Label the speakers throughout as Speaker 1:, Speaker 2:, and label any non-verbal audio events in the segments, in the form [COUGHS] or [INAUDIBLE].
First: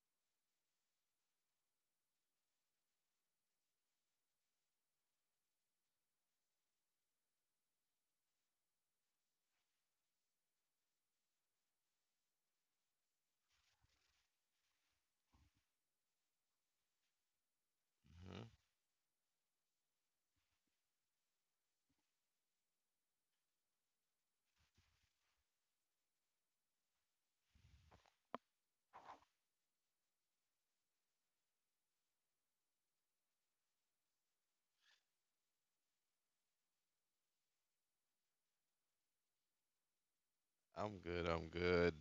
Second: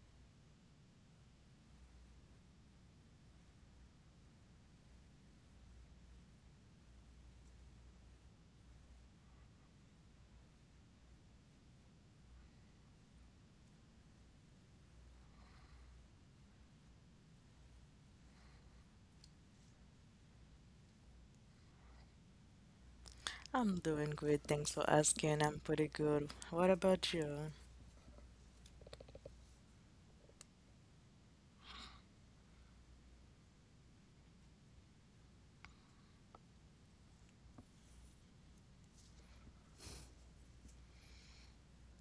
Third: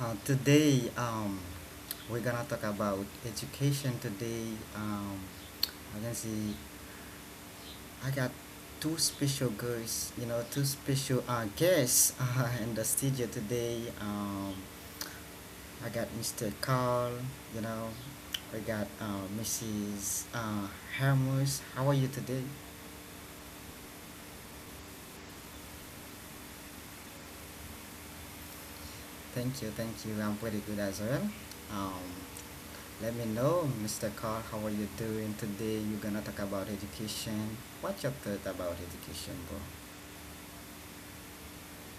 Speaker 1: Uh, today, um, we're gonna talk about education. I can see I got two special girls, you know, two special guests [LAUGHS] in the studio today. I got Mr. Carl, you know,
Speaker 2: Mhm.
Speaker 1: we got Mrs. Hermes. How are you today?
Speaker 3: I'm doing great. Thanks for asking. I'm pretty good. What about you?
Speaker 1: Thank you. I'm pretty good as well. Um, Let me know, Mr. Carl, how are you doing today? You're gonna talk about education. What's your thought about education,
Speaker 2: I'm good. I'm good.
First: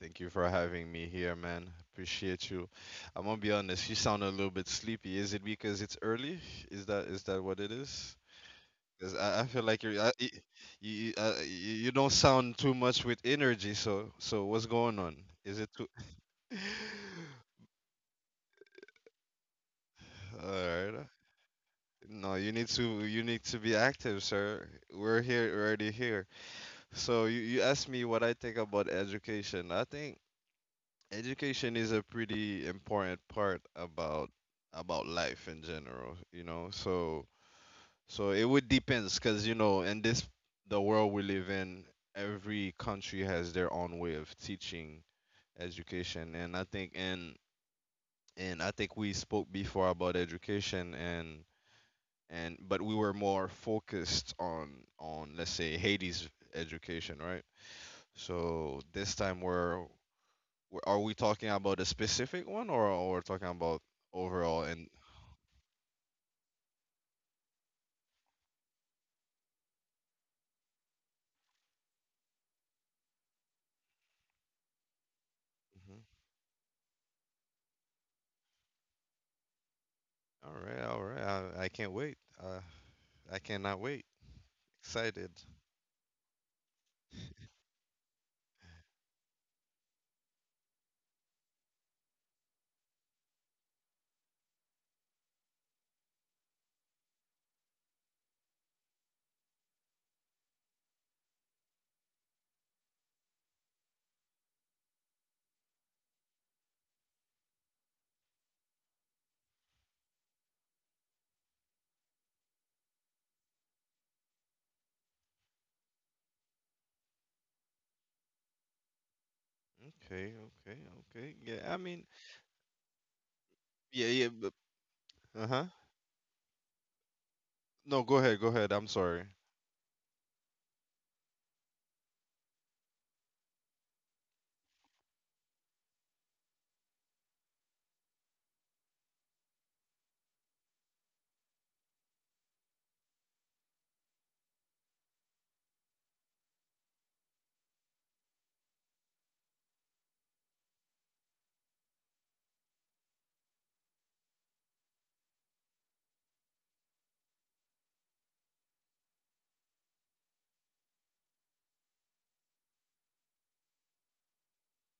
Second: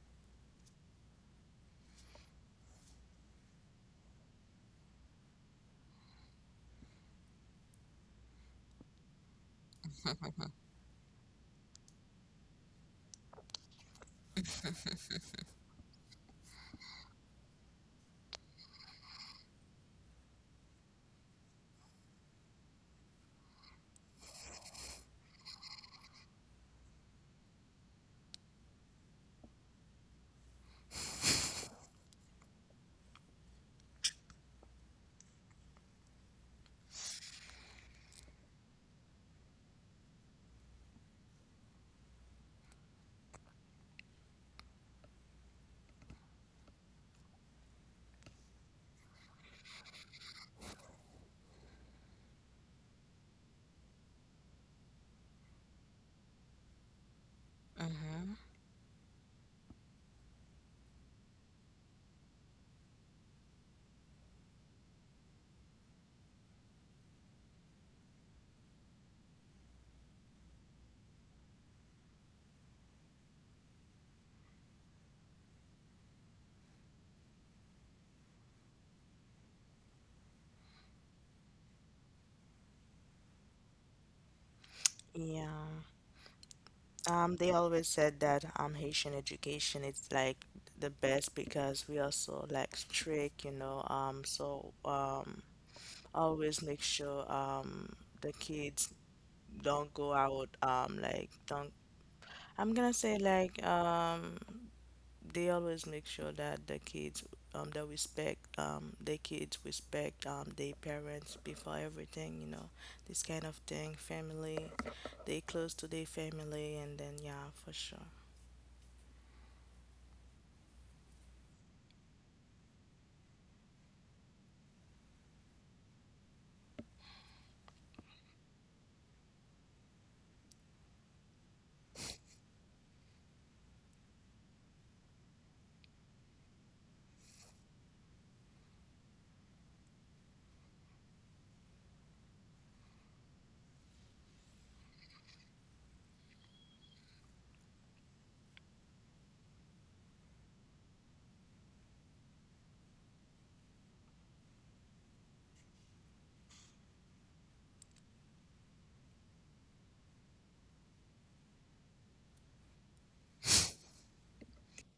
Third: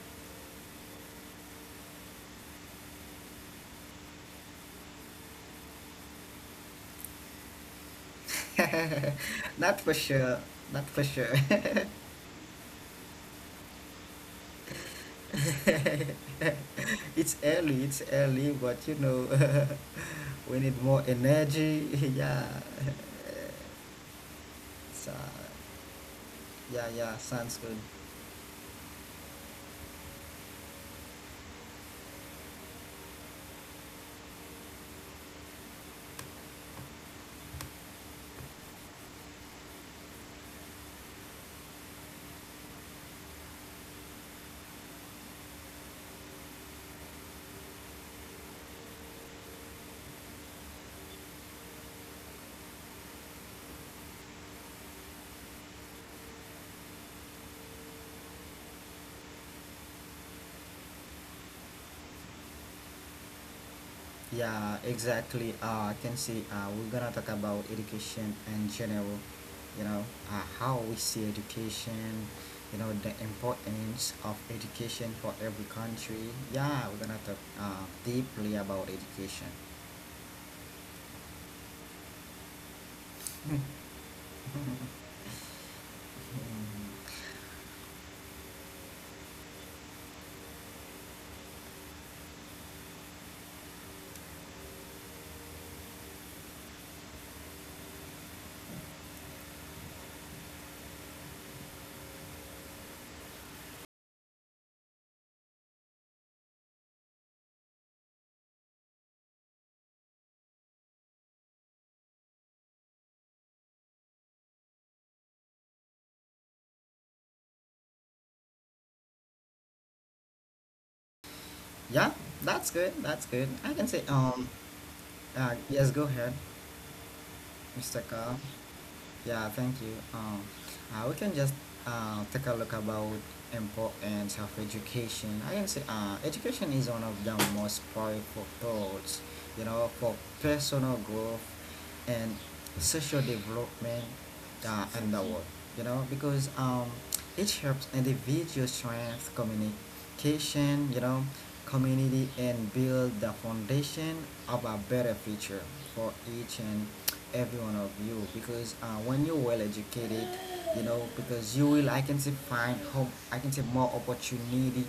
Speaker 2: Thank you for having me here, man. Appreciate you. I'm gonna be honest. You sound a little bit sleepy. Is it because it's early? Is that what it is?
Speaker 1: bro?
Speaker 2: Because I
Speaker 1: [LAUGHS]
Speaker 2: feel
Speaker 1: Not
Speaker 2: like
Speaker 1: for
Speaker 2: you're I,
Speaker 1: sure. Not for sure.
Speaker 2: y-
Speaker 1: [LAUGHS]
Speaker 2: you don't sound too much with energy. So what's going on? Is it too? [LAUGHS]
Speaker 1: It's early, but you know, [LAUGHS]
Speaker 2: All
Speaker 1: we need more
Speaker 2: right.
Speaker 1: energy. [LAUGHS]
Speaker 2: No,
Speaker 1: Yeah.
Speaker 2: you need to be active, sir.
Speaker 1: So,
Speaker 2: We're here already here.
Speaker 1: yeah,
Speaker 2: So you,
Speaker 1: sounds
Speaker 2: you
Speaker 1: good.
Speaker 2: asked me what I think about education. I think education is a pretty important part about life in general. So it would depends because in this the world we live in, every country has their own way of teaching education, and I think, and I think we spoke before about education and but we were more focused on let's say Haiti's education, right?
Speaker 3: Mm-hmm.
Speaker 2: So this time are we talking about a specific one or we're talking about overall?
Speaker 1: Yeah,
Speaker 2: And.
Speaker 1: exactly. I can see we're gonna talk about education in general, you know, how we see education, you know, the importance of education for every
Speaker 2: Mhm.
Speaker 1: country. Yeah, we're gonna talk deeply about education.
Speaker 2: All right, all right, I can't wait. I cannot wait.
Speaker 1: [LAUGHS]
Speaker 2: Excited.
Speaker 3: Yeah. They always said that Haitian education is like the best because we are so, like, strict, you know. So always make sure the kids don't go out, like don't, I'm gonna say like. They always make sure that the kids, they respect, the kids respect their parents before everything, you know. This kind of thing, family, they close to their family, and then yeah, for sure.
Speaker 2: Okay, okay, okay. Yeah, I mean,
Speaker 1: Yeah, that's good. That's good. I can say,
Speaker 2: yeah, yeah, but uh-huh.
Speaker 1: yes, go ahead,
Speaker 2: No,
Speaker 1: Mr.
Speaker 2: go ahead,
Speaker 1: Carl.
Speaker 2: go ahead. I'm sorry.
Speaker 1: Yeah, thank you. We can just take a look about importance of education. I can say education is one of the most powerful tools, you know, for personal growth and social development in the world, you know, because it helps individual strength communication, you know, community, and build the foundation of a better future for each and every one of you because when you're well educated, you know, because you will, I can say, find hope, I can say more opportunity,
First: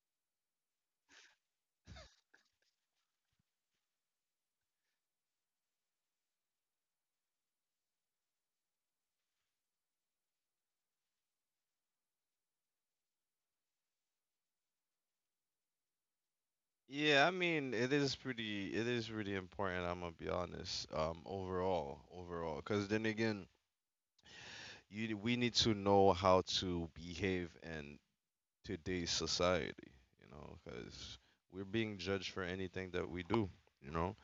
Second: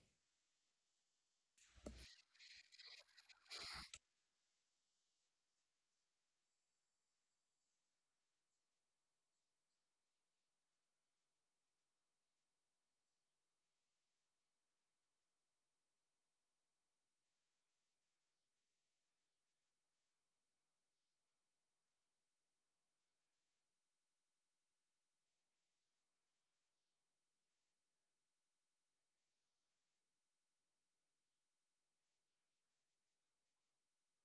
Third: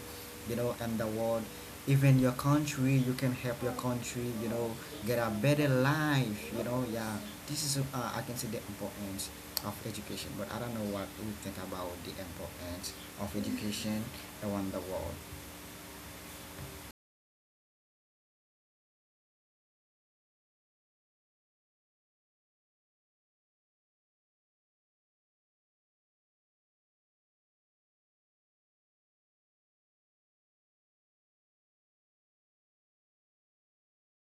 Speaker 1: you know, in the world, even your country. You can help your country, you know, get a better life, you know. Yeah, this is I can say the importance of education, but I don't know what we think about the importance of education around the world.
Speaker 2: Yeah, I mean, it is really important. I'm gonna be honest. Overall, overall, because then again, you we need to know how to behave and today's society, because we're being judged for anything that we do, you know.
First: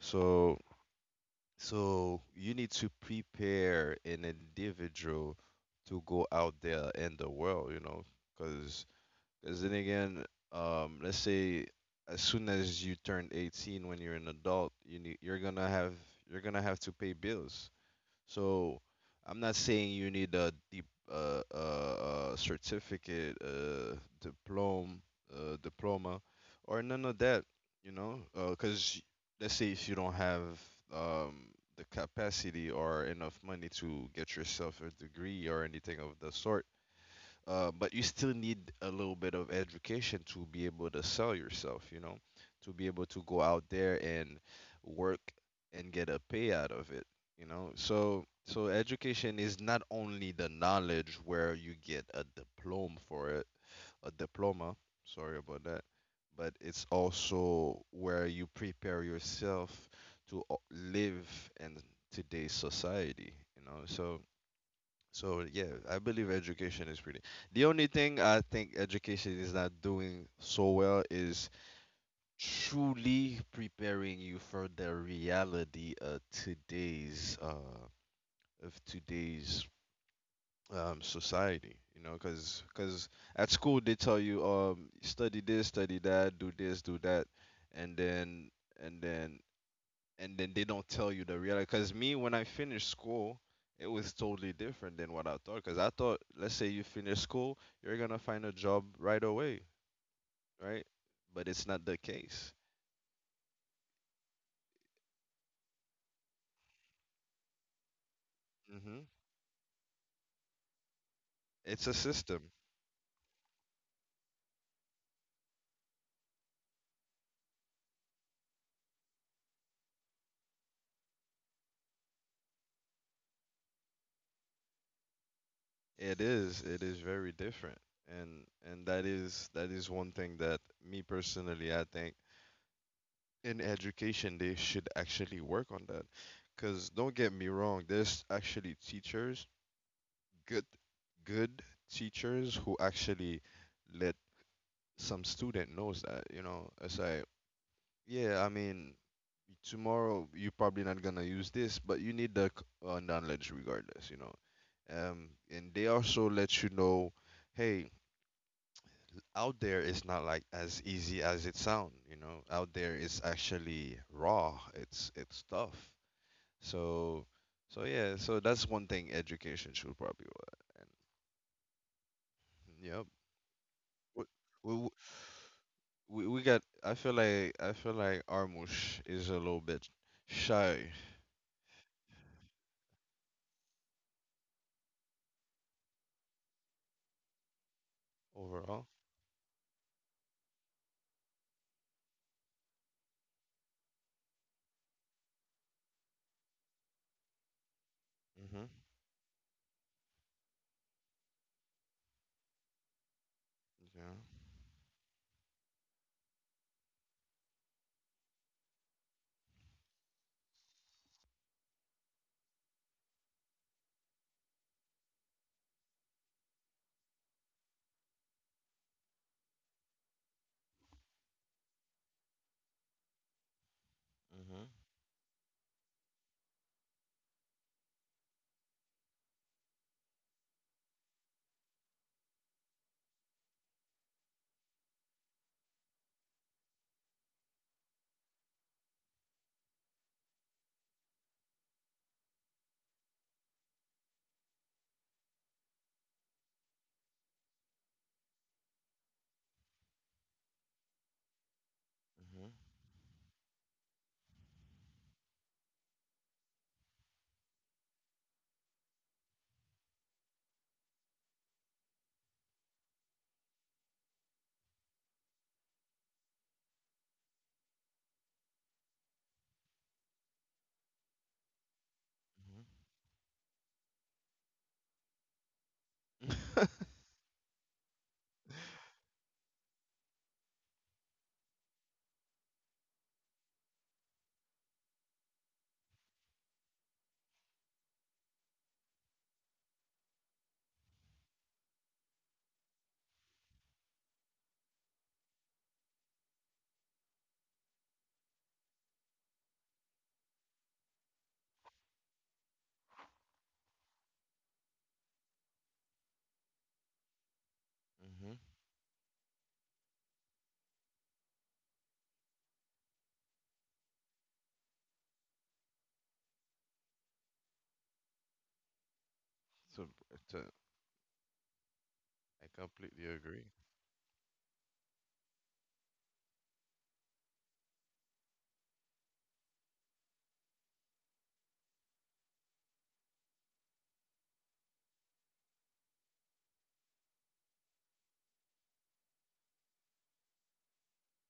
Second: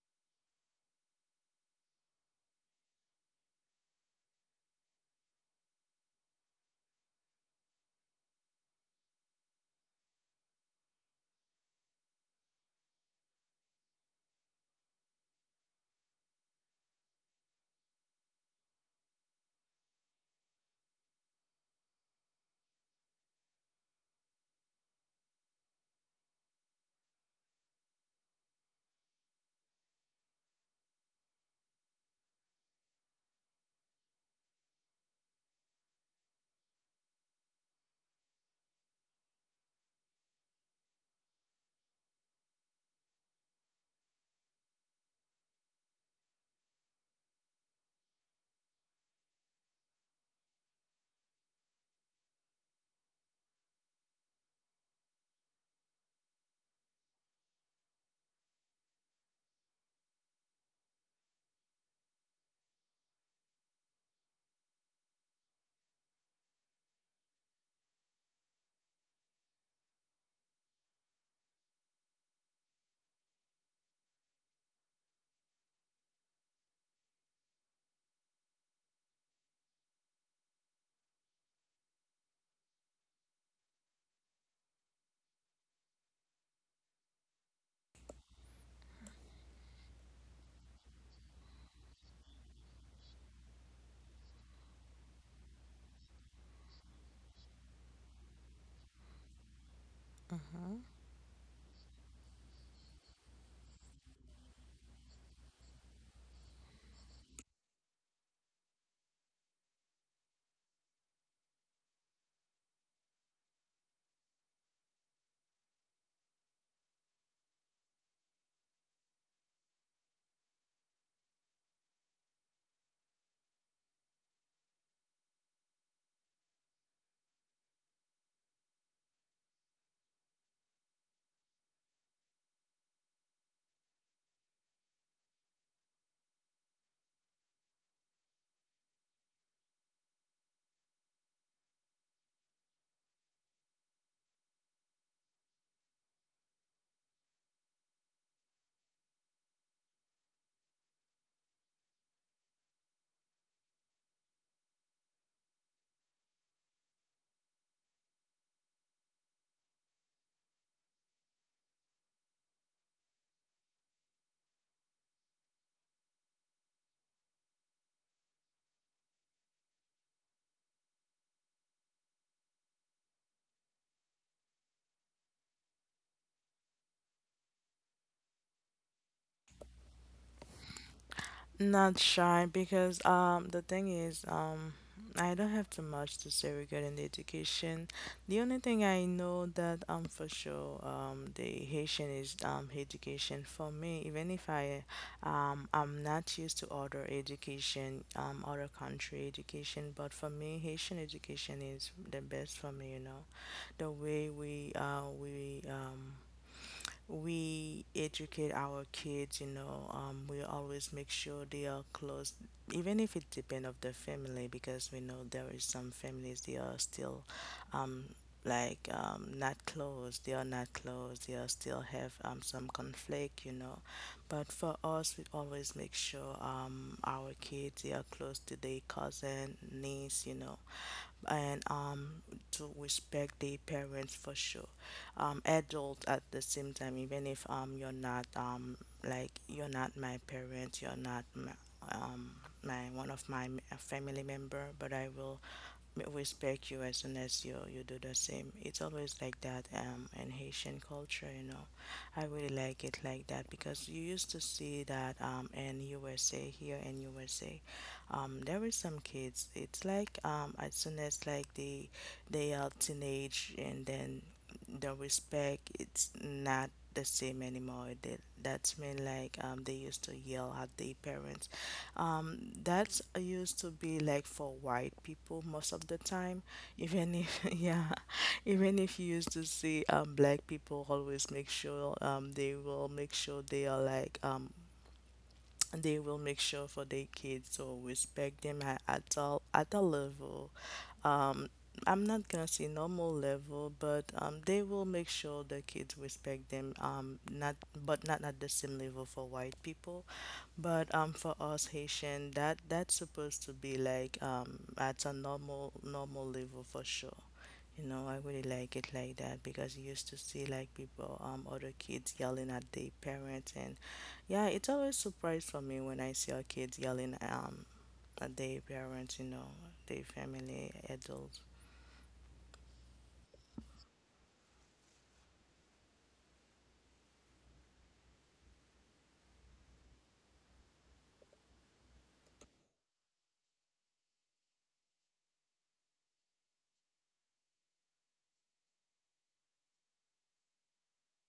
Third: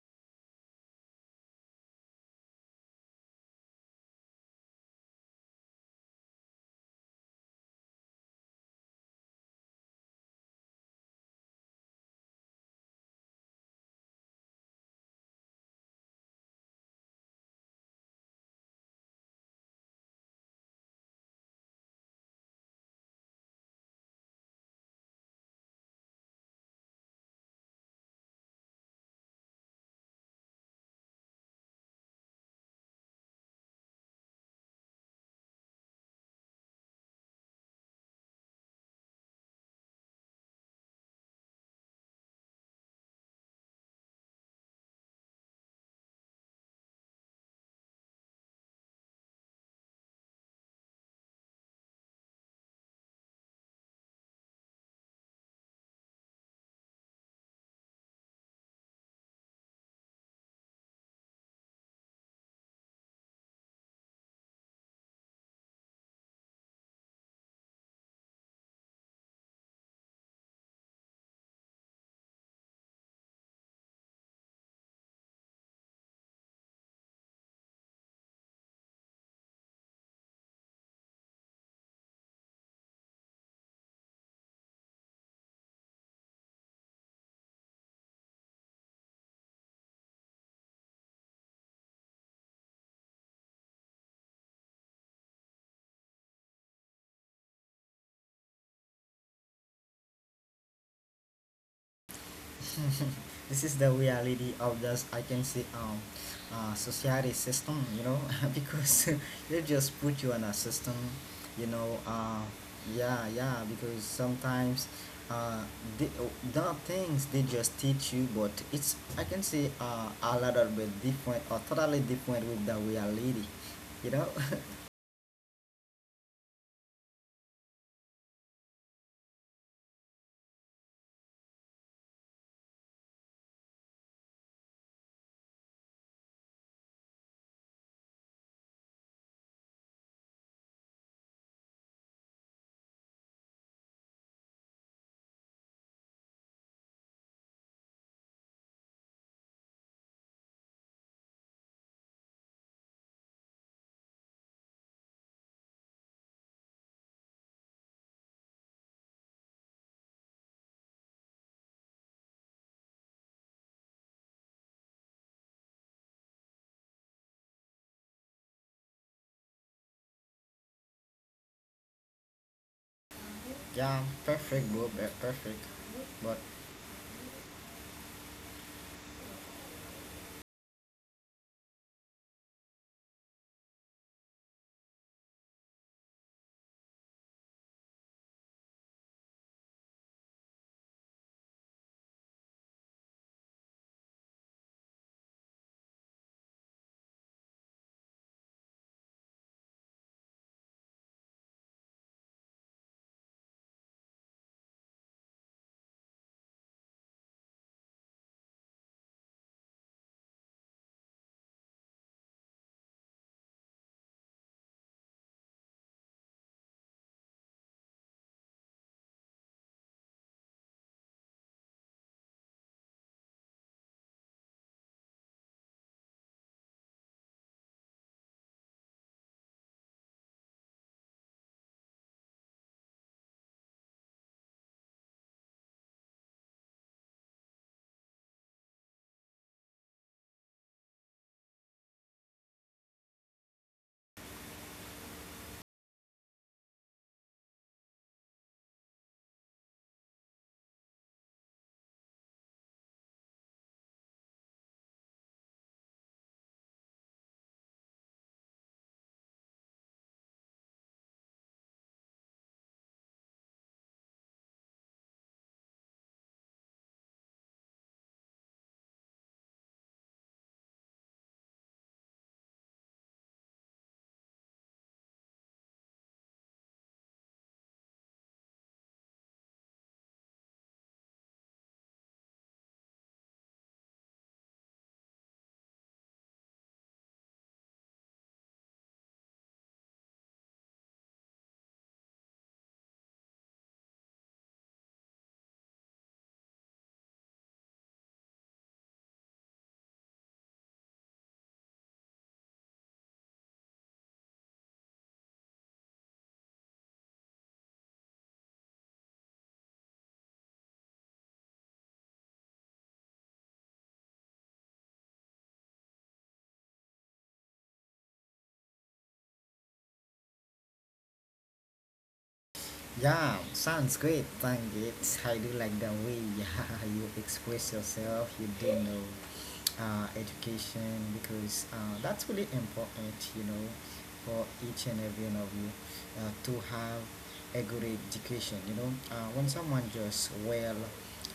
Speaker 2: So, so, you need to prepare an individual to go out there in the world, because then again, let's say as soon as you turn 18, when you're an adult, you're gonna have to pay bills, so I'm not saying you need a deep certificate, diploma, diploma, or none of that. You know, because let's say if you don't have um, the capacity or enough money to get yourself a degree or anything of the sort, but you still need a little bit of education to be able to sell yourself, to be able to go out there and work and get a pay out of it. So, education is not only the knowledge where you get a diploma for it, a diploma, sorry about that, but it's also where you prepare yourself to live in today's society. So, yeah, I believe education is pretty. The only thing I think education is not doing so well is truly preparing you for the reality of today's society. You know, because at school they tell you study this, study that, do this, do that, and and then then they don't tell you the reality. Because me, when I finished school, it was totally different than what I thought. Because I thought, let's say you finish school, you're gonna find a job right away, right? But it's not the case.
Speaker 1: [LAUGHS] This is the reality of this, I can say, society system, you know, [LAUGHS]
Speaker 2: Hmm.
Speaker 1: because [LAUGHS] they just put you in a system, you
Speaker 2: It's a
Speaker 1: know.
Speaker 2: system.
Speaker 1: Yeah, yeah, because sometimes uh the, there are things they just teach you, but it's, I can say, a little bit different or totally different with the reality, you know.
Speaker 2: It is. It is very different, and that is one thing that me personally, I think in education they should actually work on that. Because don't get me wrong, there's actually teachers, good good teachers who actually let some student knows that it's like, yeah, I mean, tomorrow you're probably not gonna use this, but you need the knowledge regardless. And they also let you know, hey, out there it's not like as easy as it sound. Out there it's actually raw, it's tough, so so yeah, so that's one thing education should probably and yep.
Speaker 1: [LAUGHS] Yeah, perfect bro
Speaker 2: Wh-
Speaker 1: be- perfect
Speaker 2: we,
Speaker 1: But
Speaker 2: we got, I feel like Armush is a little bit shy
Speaker 3: Not shy, because the thing is, I don't have too much to say regarding the education. The only thing
Speaker 2: overall.
Speaker 3: I know, that for sure, the Haitian is education for me. Even if I'm not used to other education,
Speaker 2: Mhm.
Speaker 3: other country education, but for me Haitian education is the best for me. You know, the way
Speaker 2: Yeah.
Speaker 3: we educate our kids, you know, we always make sure they are close, even if it depends of the family, because we know there is some families they are still, um, like, not close. They are not close. They are still have some conflict, you know. But
Speaker 2: Mhm.
Speaker 3: for us, we always make sure our kids they are close to their cousin, niece, you know, and to respect the parents for sure. Adult at the same time, even if you're not, like you're not my parent, you're not my, um, my one of my family member, but I will respect you as soon as you do the same. It's always like that, in Haitian culture, you know. I
Speaker 2: Mhm.
Speaker 3: really like it like that, because you used to see that, in USA, here in USA, there is some kids, it's like, as soon as, like, they are teenage, and then the respect it's not the same anymore, they — that's mean, like, they used to yell at their parents, um
Speaker 2: Mhm. Mhm.
Speaker 3: that's used to be like for white people most of the time.
Speaker 2: [LAUGHS]
Speaker 3: Even if [LAUGHS] yeah, even if you used to see, black people always make sure they will make sure for their kids to respect them at adult level. Um, I'm not gonna say normal level, but they will make sure the kids respect them. Not but not at the same level for white people. But, for us Haitian, that's supposed to be like, at a normal level for sure. You know, I really like it like that, because you used to see, like, people, other kids yelling at their parents, and yeah, it's always surprise for me when I see our kids yelling, at their parents, you know,
Speaker 2: So,
Speaker 3: their
Speaker 2: so,
Speaker 3: family adults.
Speaker 2: I completely
Speaker 1: yeah,
Speaker 2: agree.
Speaker 1: sounds great. Thank it. I do like the way, [LAUGHS] yeah, you express yourself. You do know education because that's really important, you know, for each and every one of you to have a good education. You know, when someone just well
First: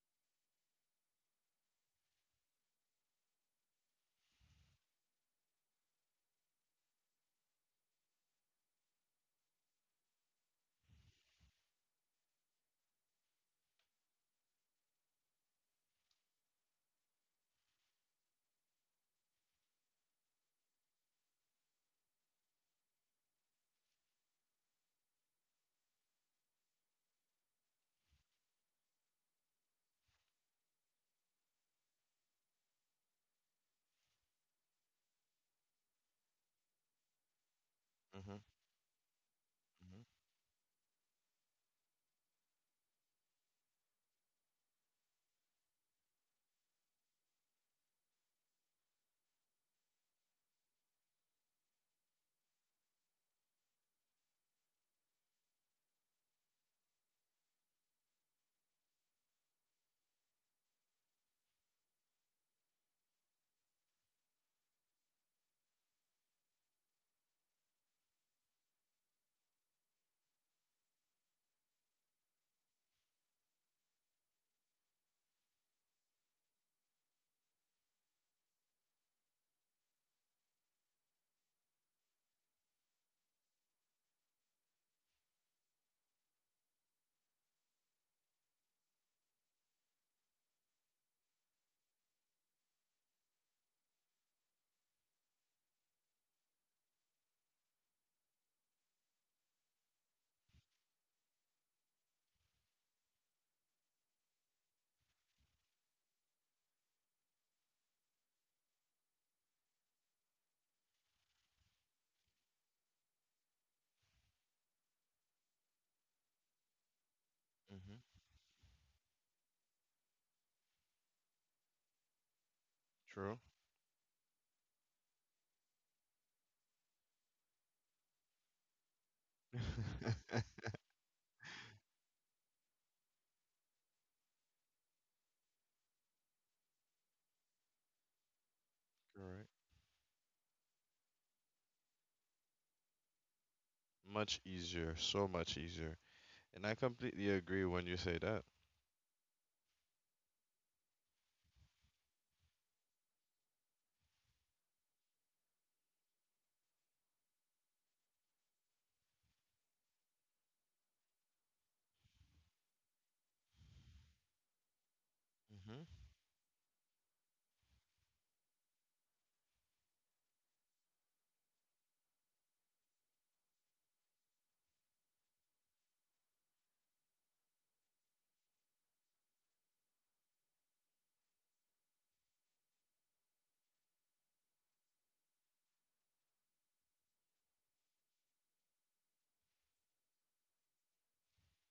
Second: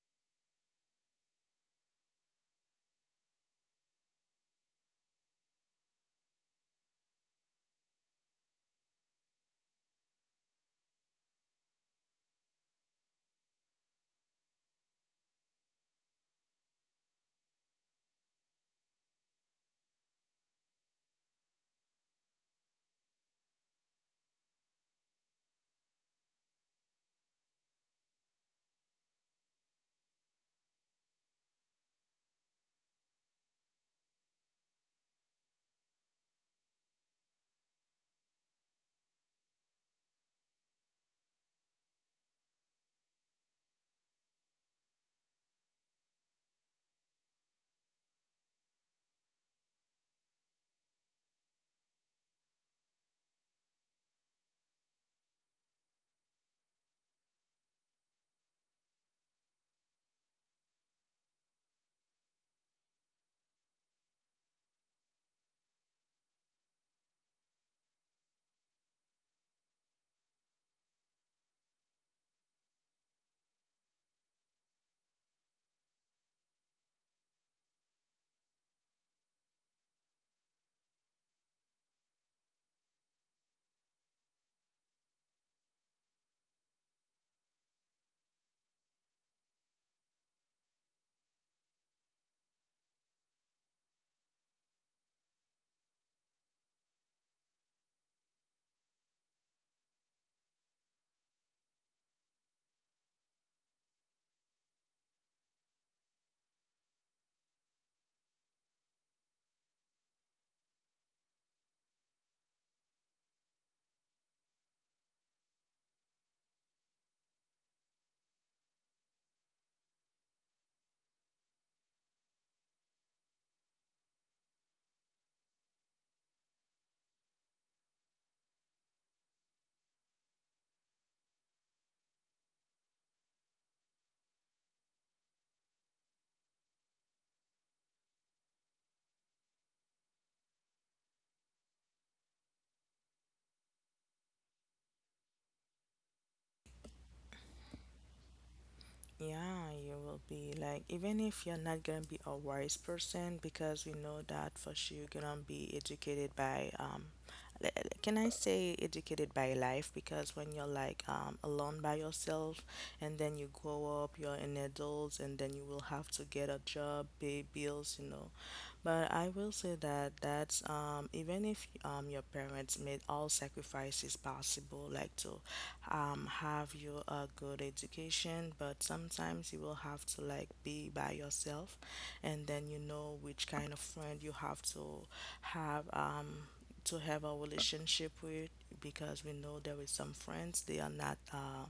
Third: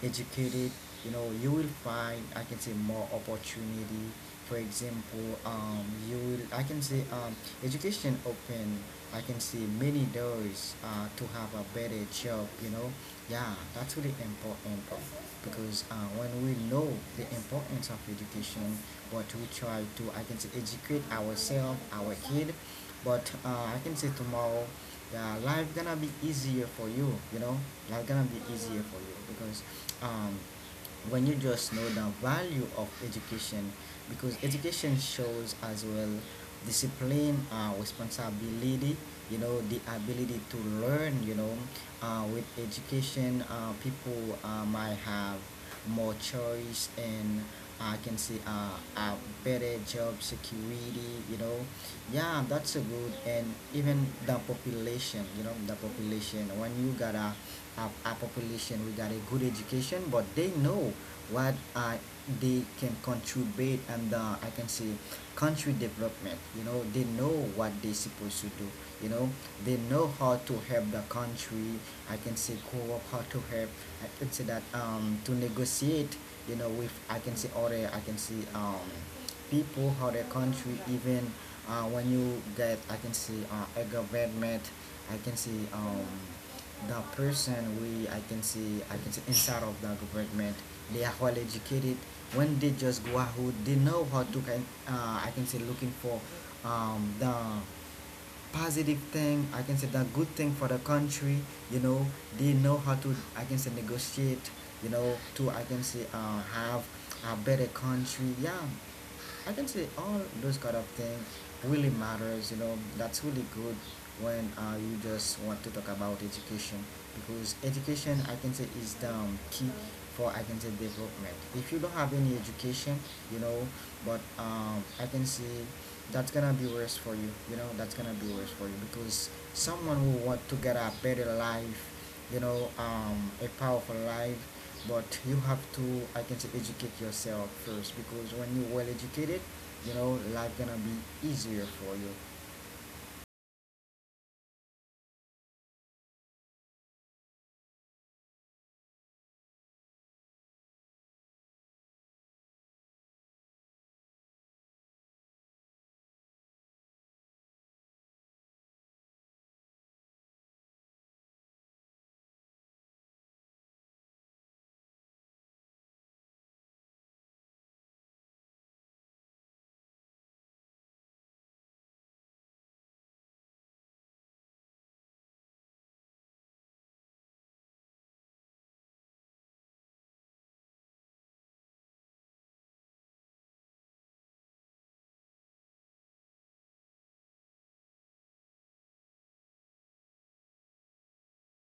Speaker 1: educated, you know, you will find, I can say, more opportunity. For example, you will, I can say, education open, I can see, many doors to have a better job, you know. Yeah, that's really important because when we know the importance of education, what we try to, I can say, educate ourselves, our kid, but I can say tomorrow, yeah, life gonna be easier for you, you know, life gonna be easier for you because um, when you just know the value of education, because education shows as well discipline,
Speaker 2: Mhm.
Speaker 1: responsibility, you know, the
Speaker 2: Mhm.
Speaker 1: ability to learn, you know. With education, people might have more choice and, I can see, a better job security, you know. Yeah, that's a good, and even the population, you know, the population when you got a of our population without a good education, but they know what they can contribute, and I can say country development. You know, they know what they're supposed to do. You know, they know how to help the country, I can say, grow up, how to help. I can say that, to negotiate. You know, with, I can say, other, I can say, people, how the country, even when you get, I can say, a government. I can say, the person, we I can see, I can see inside of the government, they are well educated. When they just go out, they know how to can, I can say, looking for the positive thing, I can say the good thing for the country, you know. They know how to, I can say, negotiate, you know, to, I can say, have a better country. Yeah, I can say all those kind of things really matters. You know, that's really good when you just want to talk about education because
Speaker 2: Mhm.
Speaker 1: education, I can say, is the key for, I can say, development. If you don't have any education, you
Speaker 2: True.
Speaker 1: know, but I can say that's gonna be worse for you. You know, that's gonna be worse for you because someone who want to get
Speaker 2: [LAUGHS]
Speaker 1: a better life, you know, a powerful life, but you have to, I can say, educate yourself first, because when you're well educated,
Speaker 2: Correct.
Speaker 1: you know, life gonna be easier for you.
Speaker 2: Much easier, so much easier. And I completely agree when you say that.
Speaker 3: Yeah, you will be like, even if you're not gonna be a wise person, because we know that for sure you're gonna be educated by le- can I say educated by life? Because when you're like, alone by yourself, and then you grow up, you're an adult, and then you will
Speaker 2: Mhm.
Speaker 3: have to get a job, pay bills, you know. But I will say that, that's, even if, your parents made all sacrifices possible, like to, have you a good education, but sometimes you will have to, like, be by yourself, and then you know which kind of friend you have to have. To have a relationship with, because we know there is some friends, they are not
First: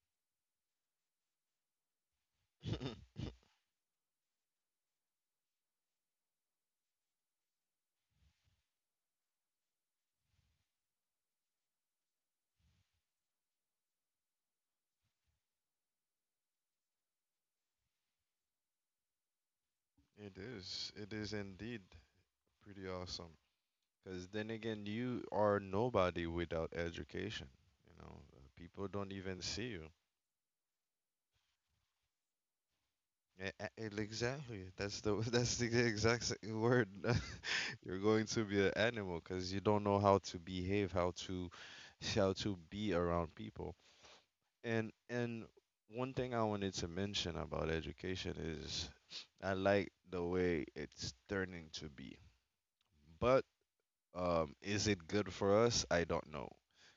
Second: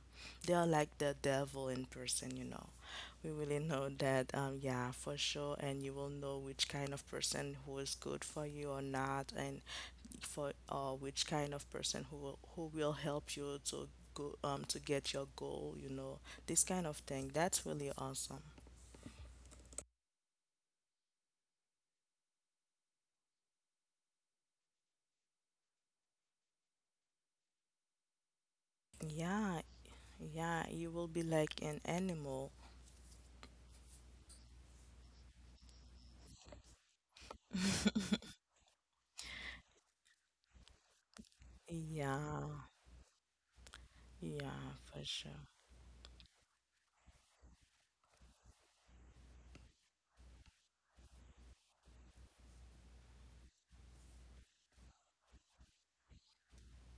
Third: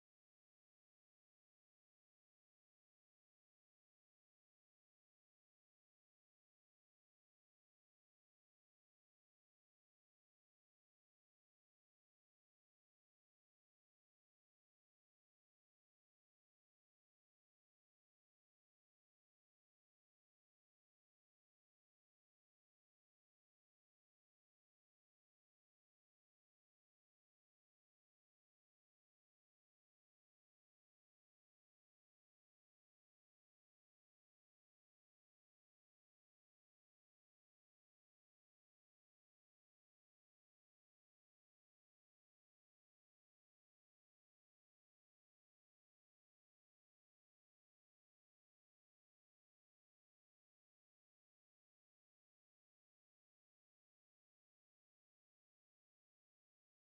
Speaker 3: they are like the devil in person, you know.
Speaker 2: [LAUGHS]
Speaker 3: We really know that, yeah, for sure. And you will know which kind of person who is good for you or not, and for which kind of person who will, who will help you to go, to get your goal, you know. This kind of thing, that's really awesome.
Speaker 2: It is. It is indeed pretty awesome. Because then again, you are nobody without education. You know, people don't even
Speaker 3: Yeah,
Speaker 2: see you.
Speaker 3: yeah, you will be like an animal.
Speaker 2: E- Exactly. That's the [LAUGHS] that's the exact word. [LAUGHS] You're going to be an animal because you don't know how to behave,
Speaker 3: Yeah,
Speaker 2: how to be around people.
Speaker 3: yeah,
Speaker 2: And
Speaker 3: for sure.
Speaker 2: and one thing I wanted to mention about education is I like the way it's turning to be, but is it good for us? I don't know,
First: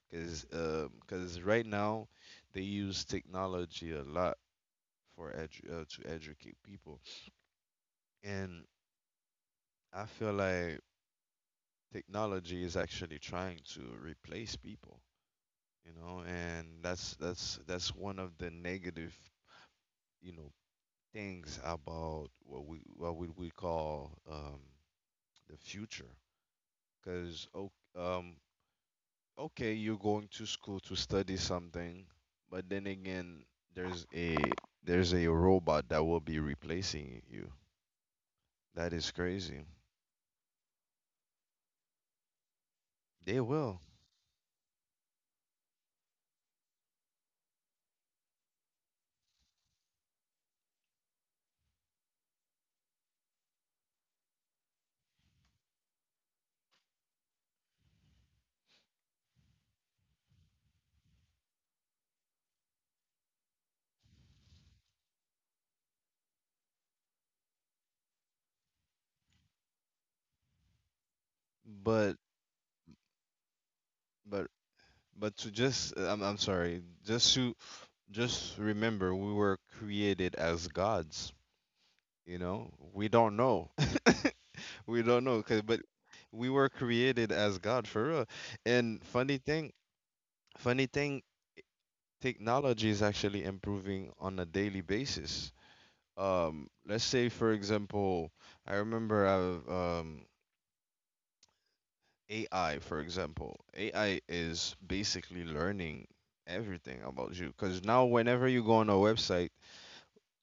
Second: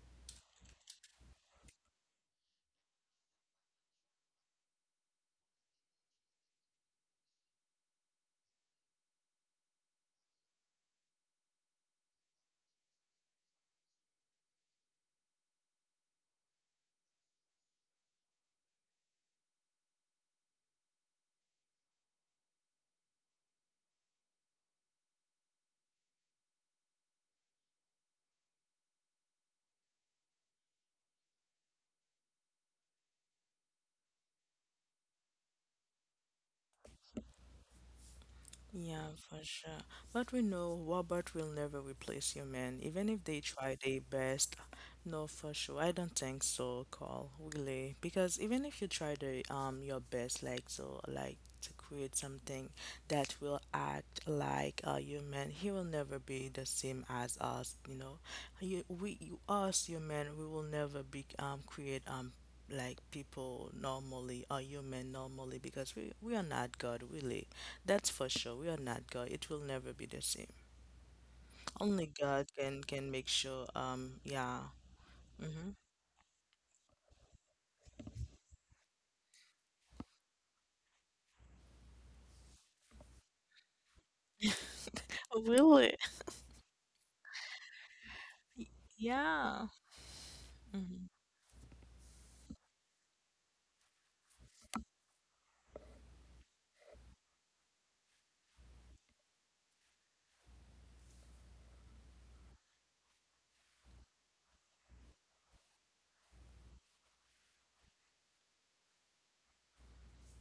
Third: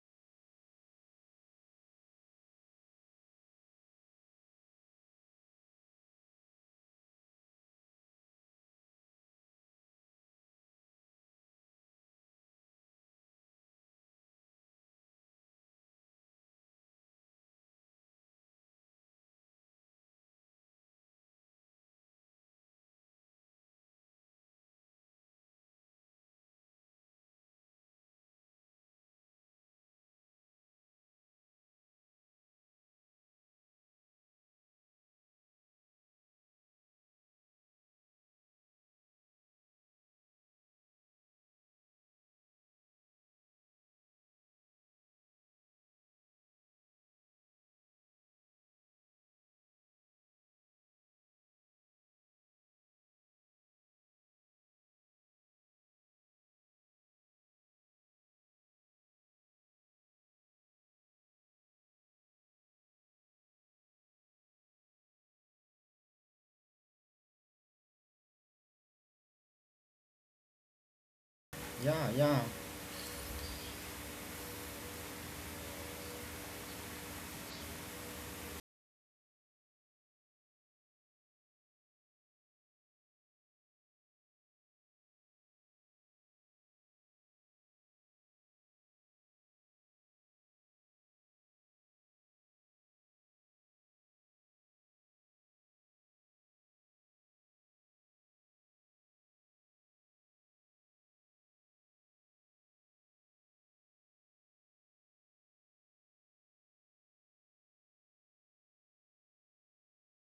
Speaker 2: because because right now they use technology a lot for to educate people, and I feel like technology is actually trying to replace people, and that's one of the negative, you know, things about what we call the future, because um, okay, you're going to school to study something, but then again, there's a there's a robot that will be replacing you. That
Speaker 3: Yeah,
Speaker 2: is
Speaker 3: for
Speaker 2: crazy.
Speaker 3: sure. But we know Robert will never replace you, man. Even if they
Speaker 2: They
Speaker 3: try
Speaker 2: will.
Speaker 3: their best, no, for sure. I don't think so, Carl, really. Because even if you try the your best, like so, like to create something that will act like a human, he will never be the same as us. You know, you, we, you, us, human, we will never be, create, like, people normally, or human normally, because we are not God, really. That's for sure. We are not God. It will never be the same. Only
Speaker 1: Yeah,
Speaker 2: But
Speaker 1: yeah,
Speaker 3: God can make sure,
Speaker 2: but
Speaker 3: yeah.
Speaker 2: but to
Speaker 3: Mhm.
Speaker 2: just I'm sorry, just remember we were created as gods, you know? We don't know. [LAUGHS] We don't know, 'cause but
Speaker 3: Really? [LAUGHS]
Speaker 2: we were created as God for real. And funny
Speaker 3: Yeah.
Speaker 2: thing, funny thing, technology is actually improving on a daily basis. Let's say, for example, i remember I've, um AI, for example, AI is basically learning everything about you because now whenever you go on a website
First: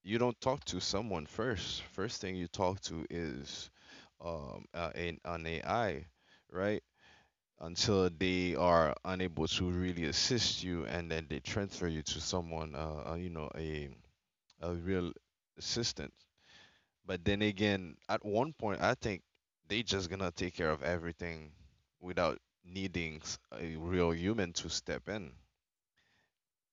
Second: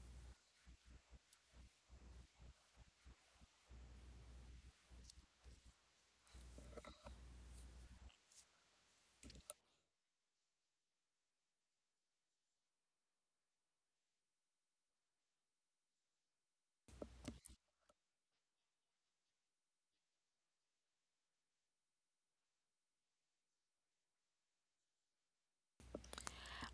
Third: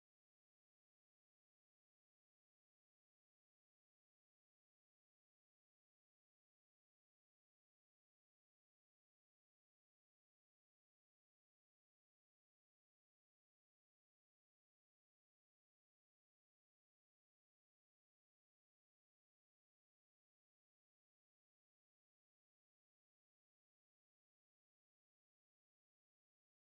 Speaker 2: you don't talk to someone first, first thing you talk to is an AI, right, until they are unable to really assist you and then they transfer you to someone, a real assistant. But then again, at one point, I think they just gonna take care of everything without needing a real human to step in.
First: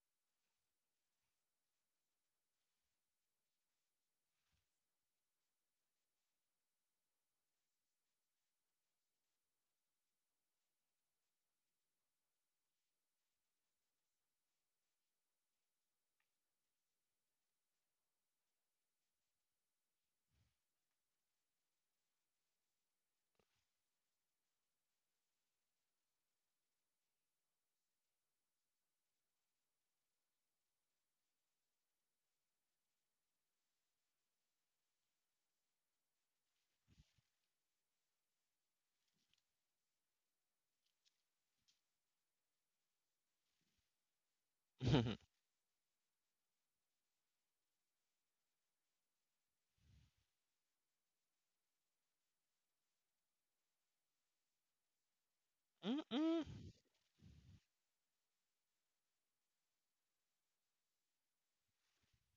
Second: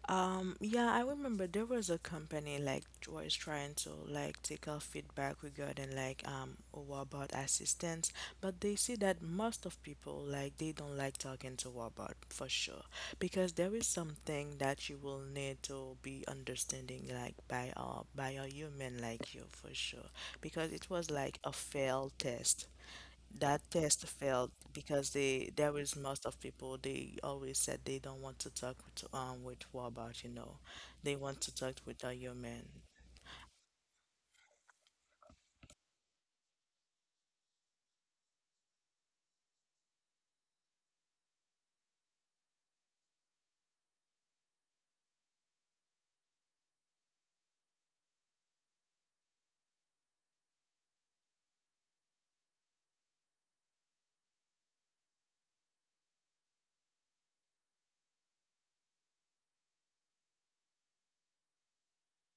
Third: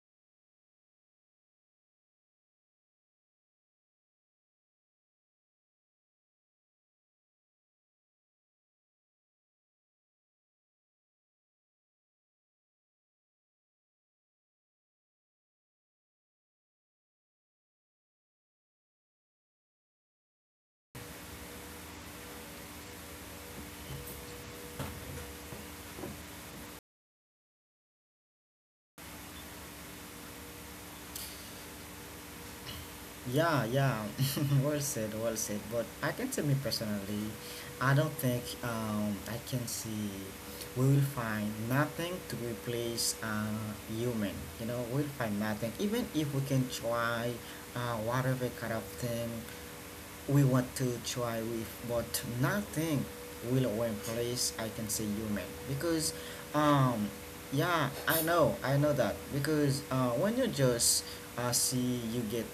Speaker 3: Yeah, I remember there was a company, like, was trying to, like, take our feedback regarding, like, robot assistance, but they see that most of people, like, they don't like talking to robot, for sure, because there is something that you will need to be understanding, like, by a human like you, for sure, because it was like a failed test. That test failed because they there was most of people, they always said they don't want to talk with Wabot, you know. They want to talk with a human.
Speaker 1: yeah, yeah. [LAUGHS] Well said, well said, but I can tell, me personally, I don't think, I can see, we will find nothing to replace human, you know.
Speaker 2: [LAUGHS]
Speaker 1: We'll
Speaker 2: Mm-mm.
Speaker 1: find nothing, even if we can try whatever kind of thing we want to try with, but nothing will replace, I can say, human because,
Speaker 2: Mm.
Speaker 1: um, yeah, I know that because when you just see you get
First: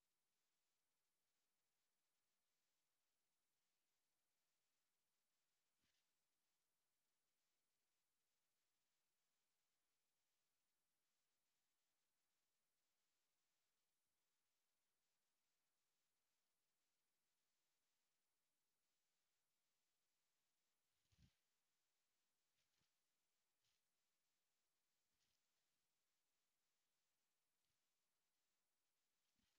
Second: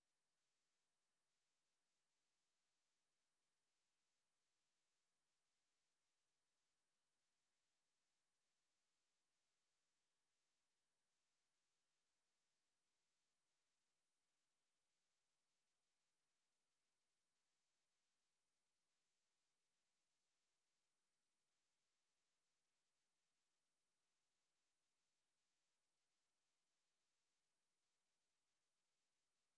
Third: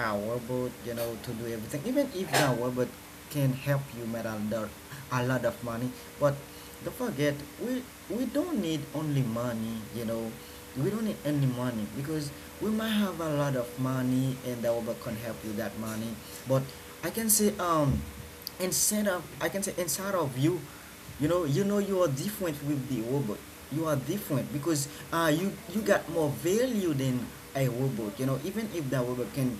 Speaker 1: a robot, you know, to do everything, even if the robot can help you make a lot of money, but don't forget, we we don't need only money. You know, we don't need any money because we might have a lot of money, and the robot can help you that money. But I can say, instead of, I can say, inside of you, you know, you are different with the robot. You are different because you got more value than a robot, you know, even if that robot can,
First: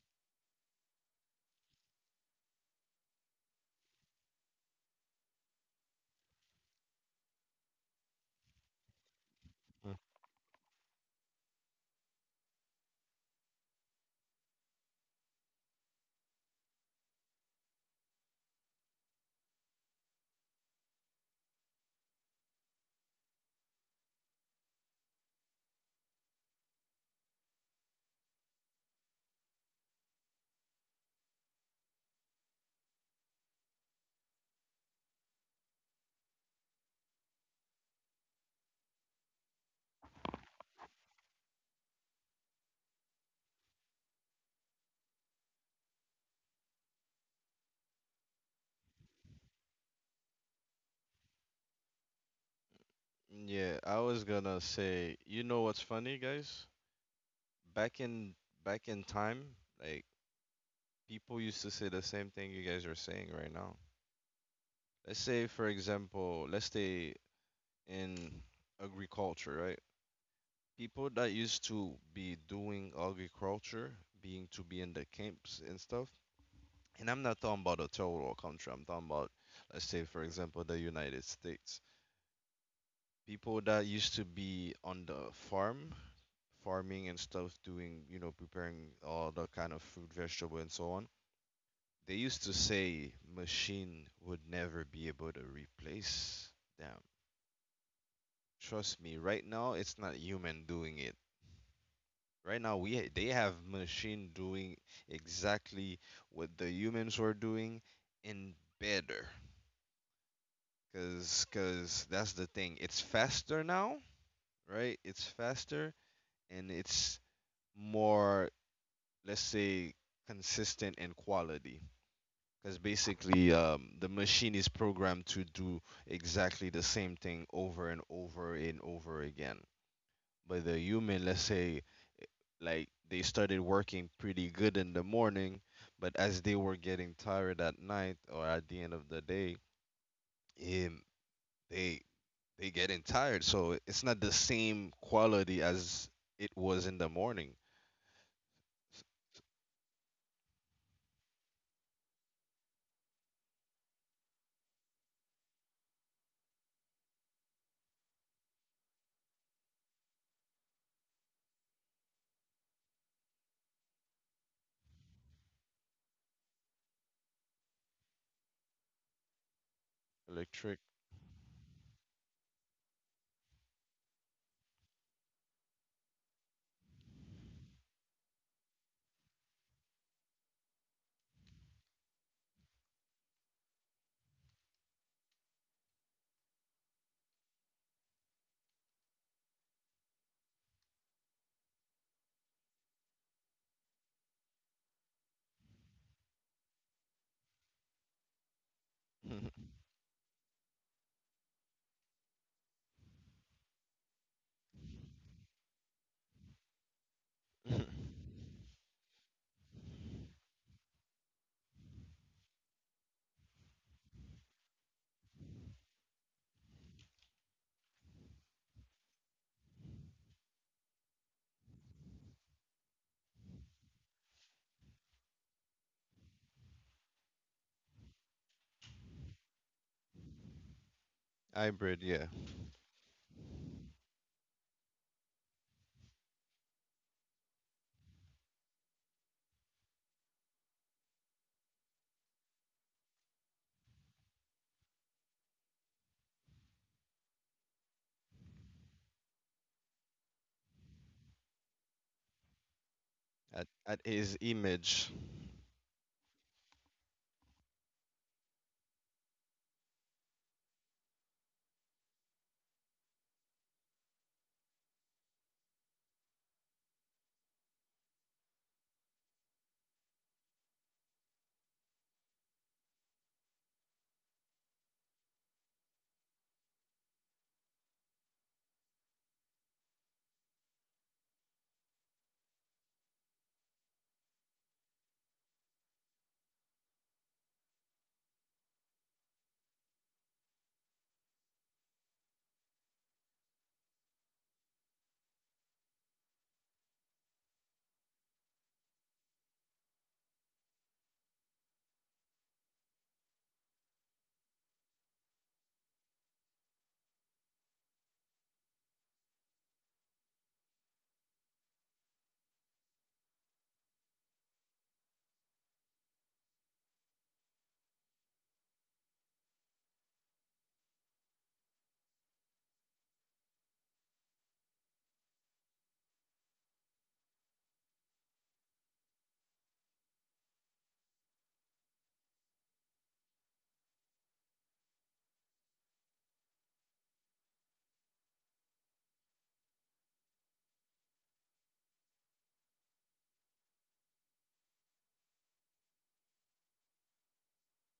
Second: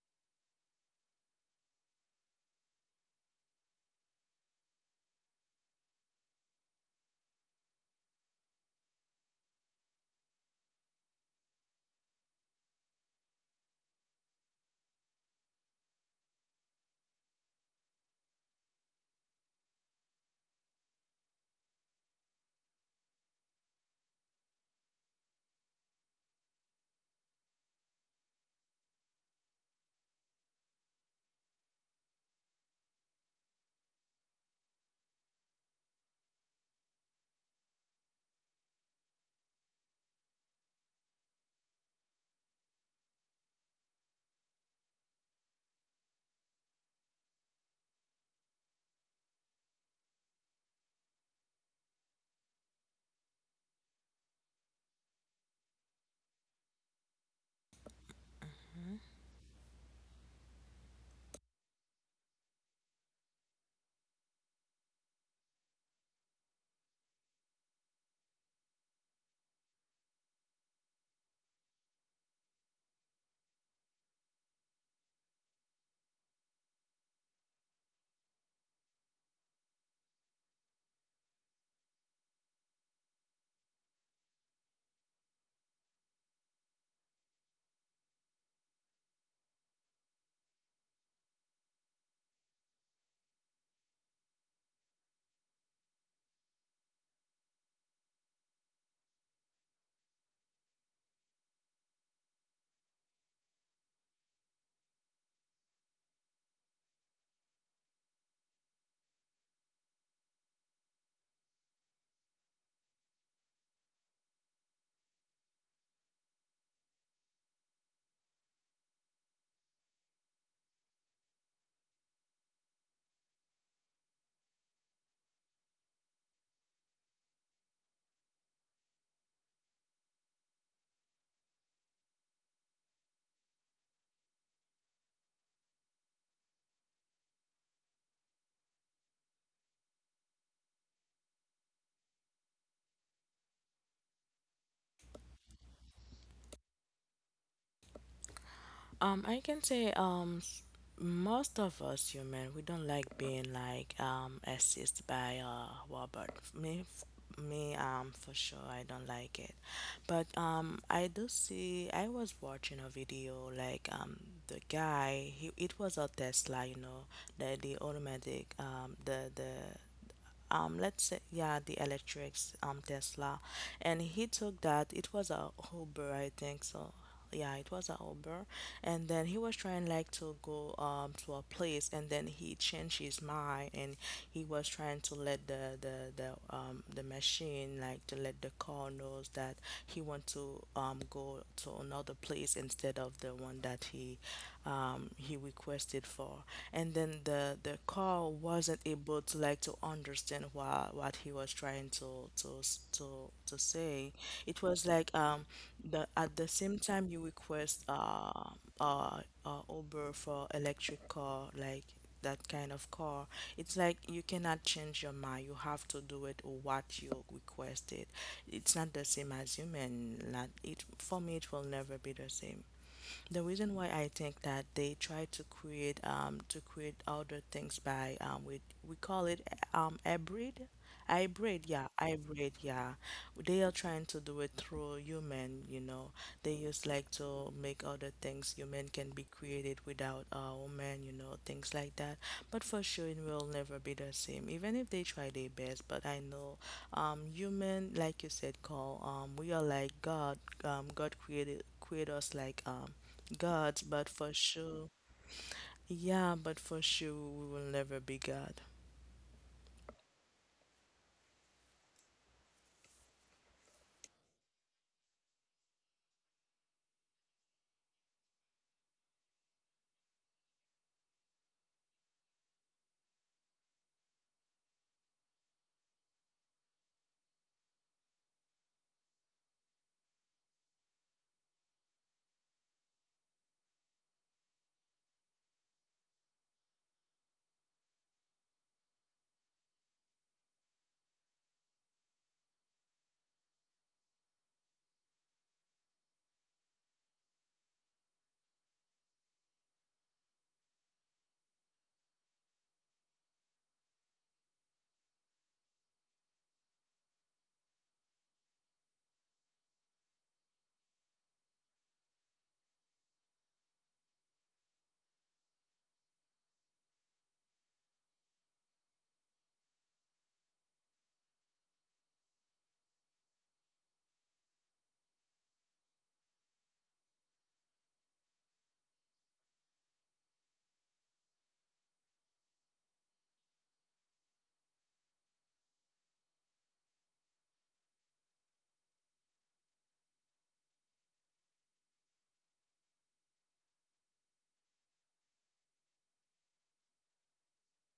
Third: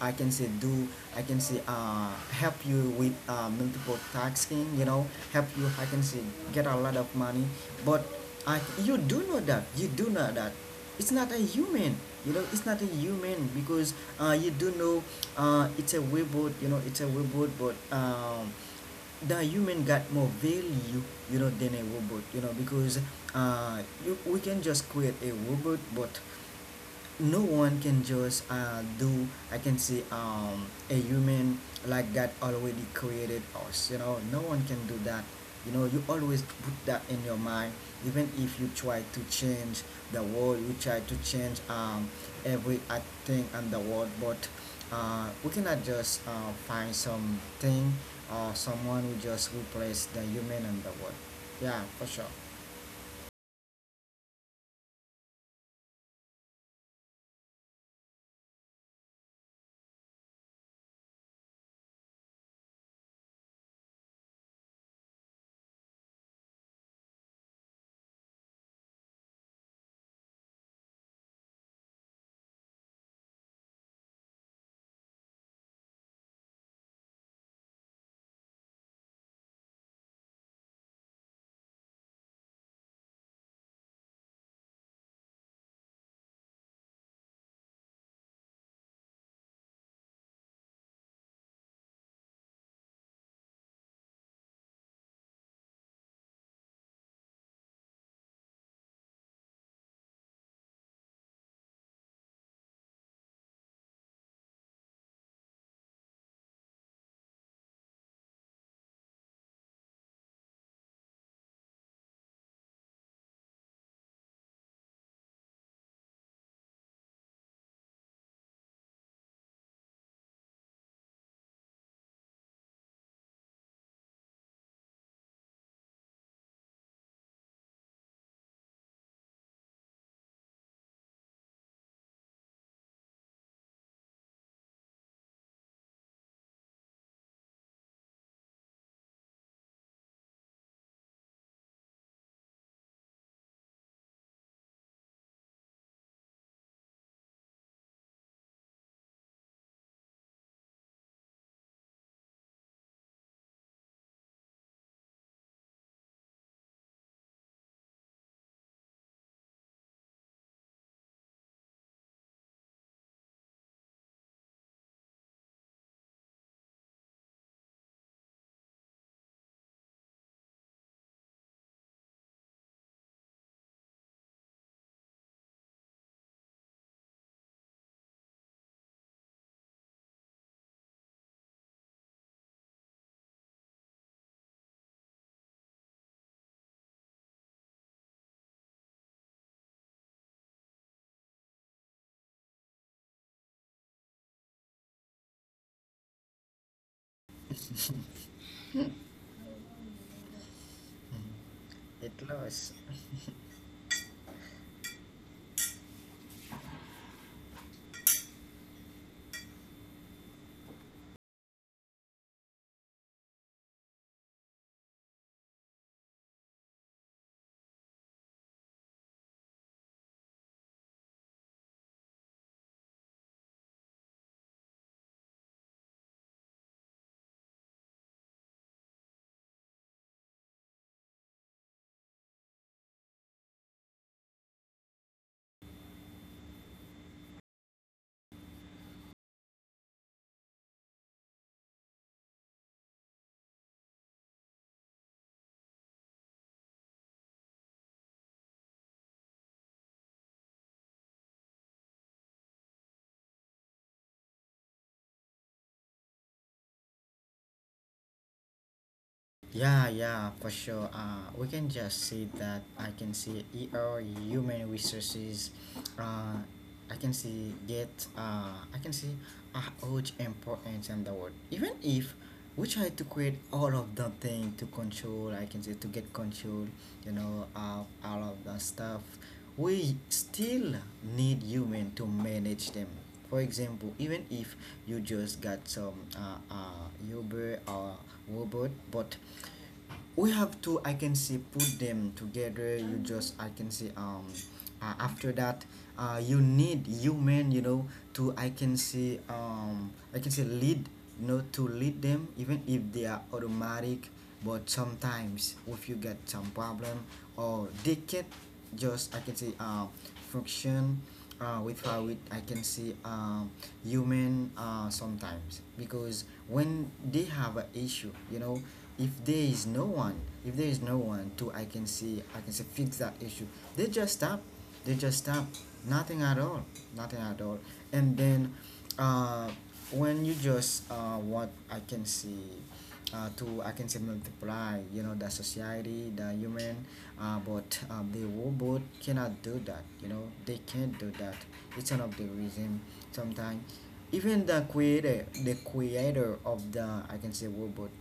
Speaker 1: I can say, do, I can say, help you with multiple tasking, you know, help you, I can say, get a lot of money, but you do know that, you do know that it's not a human, you know, it's not a human because you do know it's a robot, you know, it's a robot, but the human got more value, you know, than a robot, you know, because you we can just create a robot, but no one can just do, I can say, a human like God already created us, you know. No one can do that, you know. You always put that in your mind, even if you try to change the world, you try to change every thing in the world, but we cannot just find something or someone who just replace the human in the world. Yeah, for sure.
Speaker 2: Yeah, I was gonna say, you know what's funny, guys? Back in back in time, like, people used to say the same thing you guys are saying right now. Let's say, for example, let's say in agriculture, right? People that used to be doing agriculture, being to be in the camps and stuff. And I'm not talking about a total country. I'm talking about, let's say, for example, the United States. People that used to be on the farm, farming and stuff, doing, preparing all the kind of fruit, vegetable, and so on. They used to say machine would never be able to replace them. Trust me, right now it's not human doing it. Right now, we they have machine doing exactly what the humans were doing and better. Cause, that's the thing. It's faster now, right? It's faster and it's more, let's say, consistent in quality. Cause basically, the machine is programmed to do exactly the same thing over and over and over again. But the human, let's say, eh, like they started working pretty good in the morning, but as they were getting tired at night or at the end of the day, um, they they getting tired. So it's not the same quality as it was in the morning. S-
Speaker 3: I can say, most of us human we don't like being, like, assisted by a robot. Me f- me for sure, I don't like it. But, I do see I was watching a video, like, the guy, he — it was a Tesla, you know, the automatic, the
Speaker 2: Electric.
Speaker 3: let's say, yeah, the electrics, Tesla. And he took that, it was a Uber, I think so. Yeah, it was a Uber. And then he was trying, like, to go, to a place, and then he changed his mind. And he was trying to let the machine, like, to let the car knows that he want to, go to another place instead of the one that he requested for. And then the
Speaker 1: [LAUGHS]
Speaker 3: call wasn't able to, like, to
Speaker 2: [LAUGHS]
Speaker 3: understand what he was trying
Speaker 1: It
Speaker 3: to
Speaker 1: lost.
Speaker 3: s- to say. It was like, the — at the same time you request Uber for electric car, like that kind of car, it's like you cannot change your mind, you have to do it or what you requested. It's not the same as human, not it for me it will never be the same. The reason why I think that, they try to create other things by, with, we call it, hybrid — hybrid, yeah,
Speaker 2: Hybrid, yeah.
Speaker 3: hybrid, yeah. They are trying to do it through human, you know. They use, like, to make other things, human can be created without a woman, you know, things like that. But for sure it will never be the same, even if they try their best. But I know, human like you said, call, we are like God. God created create us like,
Speaker 2: At
Speaker 3: God, but for
Speaker 2: his
Speaker 3: sure.
Speaker 2: image,
Speaker 3: Yeah, but for sure we will never be God.
Speaker 1: Yeah, yeah, for sure. We can just see that, I can see, ER human resources. Uh, I can see get. I can see a huge importance in the world. Even if we try to create all of the thing to control, I can say, to get control. You know, of all of the stuff, we still need human to manage them. For example, even if you just got some Uber or robot, but we have to, I can say, put them together. You just, I can say, after that, you need human, you know, to, I can say, I can say, lead, you know, to lead them, even if they are automatic. But sometimes if you get some problem, or they can't just, I can say, function with how it, I can see, human, sometimes because when they have an issue, you know, if there is no one, if there is no one to, I can see, I can say, fix that issue, they just stop, they just stop, nothing at all, nothing at all, and then uh, when you just what I can see, to, I can say, multiply, you know, the society, the human, but the robot cannot do that, you know, they can't do that. It's one of the reason sometimes even the creator, the creator of the, I can say, robot,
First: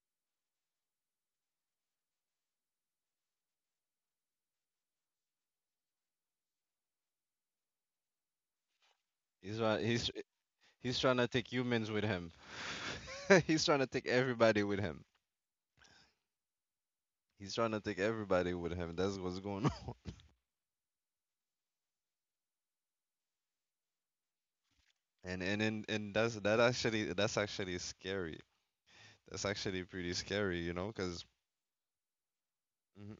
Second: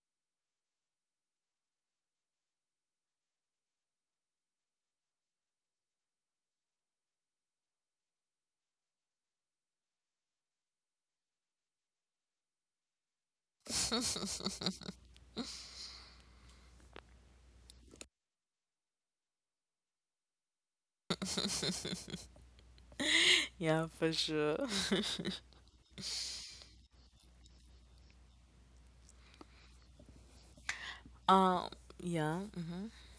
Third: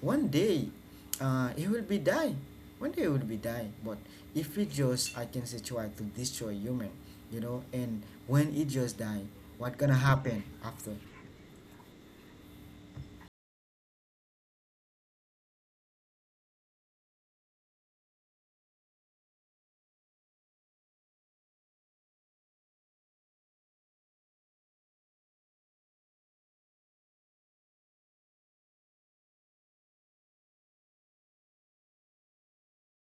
Speaker 1: one day, he will be die, one day he will be die, but if he just, I can say, try to destroy human, you know, and when he just die,
Speaker 2: he's
Speaker 1: what
Speaker 2: try-
Speaker 1: gonna
Speaker 2: he's
Speaker 1: happen after?
Speaker 2: he's trying to take humans with him. [LAUGHS] He's trying to take everybody with him. He's trying to take everybody with him. That's what's going [LAUGHS] on.
Speaker 3: [LAUGHS] Yeah, for sure.
Speaker 2: And that's that's actually scary. That's actually pretty scary, you know, because
Speaker 3: Um, yeah.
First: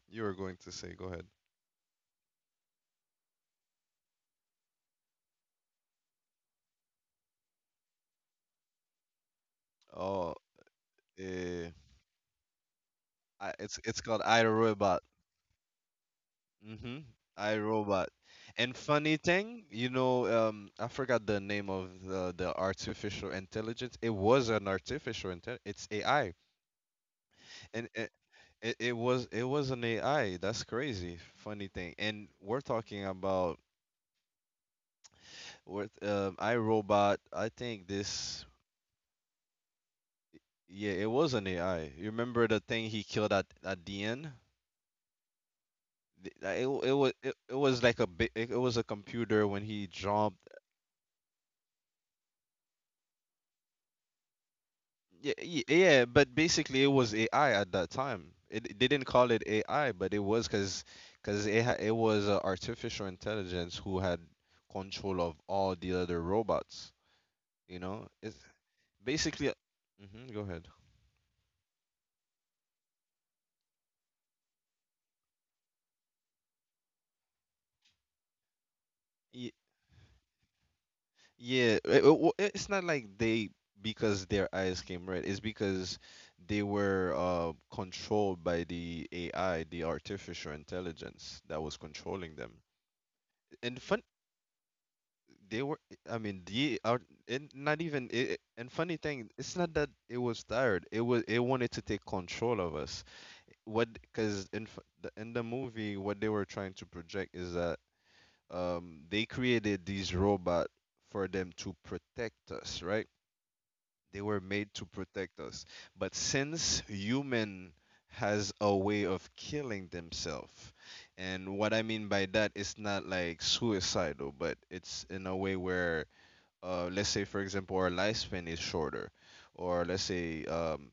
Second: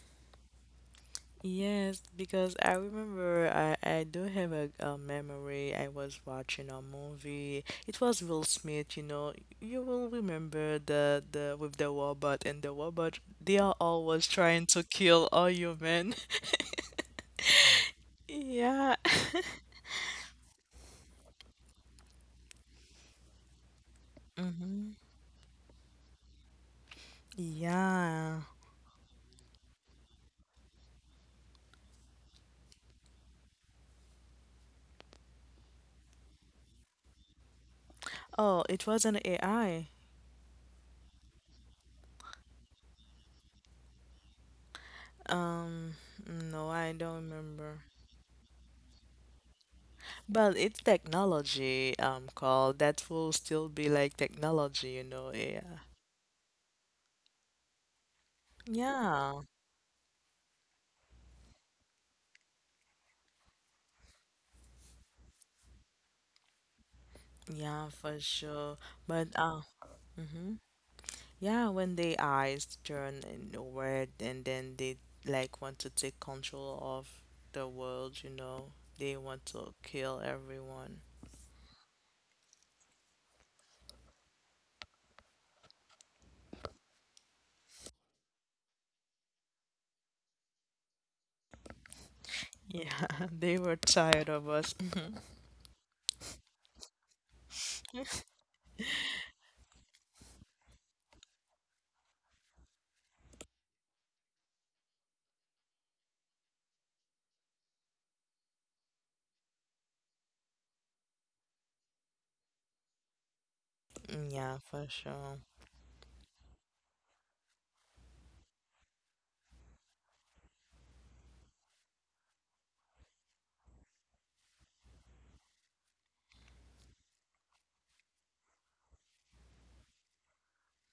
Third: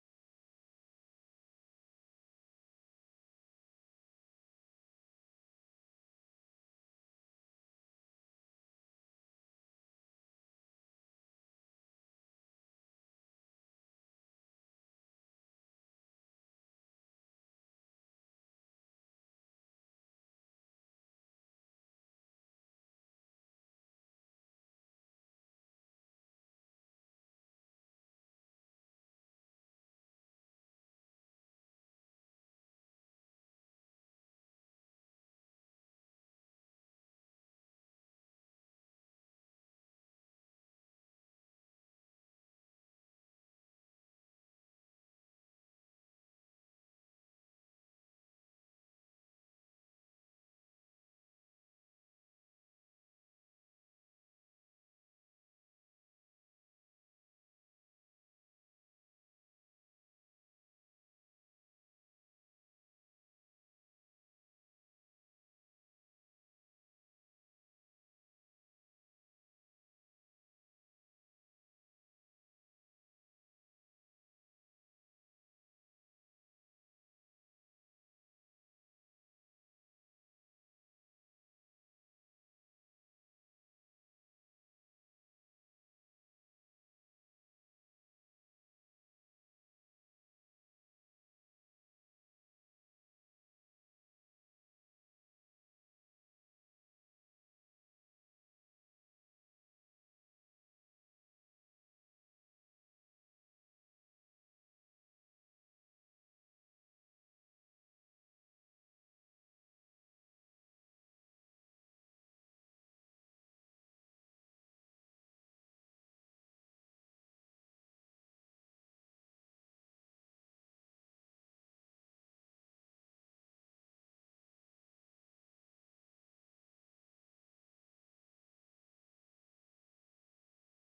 Speaker 2: you were going to say, go ahead.
Speaker 3: Yes, because I remember, I do have a, memory. I was watching a movie. It was Will Smith, you know. You will
Speaker 2: Oh,
Speaker 3: remember the
Speaker 2: eh,
Speaker 3: with the robot and the robot. They are
Speaker 2: it's called
Speaker 3: always trying to
Speaker 2: iRobot.
Speaker 3: kill all human. [LAUGHS]
Speaker 2: Mm-hmm. iRobot. And
Speaker 3: Yeah.
Speaker 2: funny
Speaker 3: [LAUGHS]
Speaker 2: thing, you know, I forgot the name of the artificial intelligence. It was an
Speaker 3: Mm-hmm.
Speaker 2: artificial intel. It's AI, and it,
Speaker 3: Yeah.
Speaker 2: it it was it was an AI. That's crazy. Funny thing, and we're talking about, or iRobot. I think this.
Speaker 3: Oh, it was an AI.
Speaker 2: Yeah, it was an AI. You remember the thing he killed at the end?
Speaker 3: Um,
Speaker 2: It
Speaker 3: no,
Speaker 2: w-
Speaker 3: I
Speaker 2: it was
Speaker 3: don't
Speaker 2: it, it
Speaker 3: remember.
Speaker 2: was like it was a computer when he jumped.
Speaker 3: But it's technology, called that, will still be like technology, you know.
Speaker 2: Yeah,
Speaker 3: Yeah.
Speaker 2: yeah, but basically it was AI at that time. They didn't call
Speaker 3: Yeah.
Speaker 2: it AI, but it was because it was artificial intelligence who had control of all the other robots. You
Speaker 3: Yeah,
Speaker 2: know,
Speaker 3: for
Speaker 2: it's
Speaker 3: sure. But
Speaker 2: basically. Hmm. Go
Speaker 3: Mhm.
Speaker 2: ahead.
Speaker 3: Yeah, when their eyes turn inward, and then they, like, want to take control of the world, you know, they want to kill everyone.
Speaker 2: It's not like they, because their eyes came red. It's because they were controlled by the AI, the artificial intelligence that was controlling them.
Speaker 3: Yeah, [LAUGHS] they were
Speaker 2: And
Speaker 3: tired of us. [CLEARS THROAT]
Speaker 2: they were. I mean, the art. And not even. And funny thing, it's not that it was tired. It was. It wanted to take control of us. What? Because in the movie, what they were trying to project is that they created these robot for them to protect us, right? They were
Speaker 3: Yeah,
Speaker 2: made to
Speaker 3: for sure.
Speaker 2: protect us. But since human has a way of killing themselves, and what I mean by that is not like suicidal, but it's in a way where, let's say, for example, our lifespan is shorter, or let's say,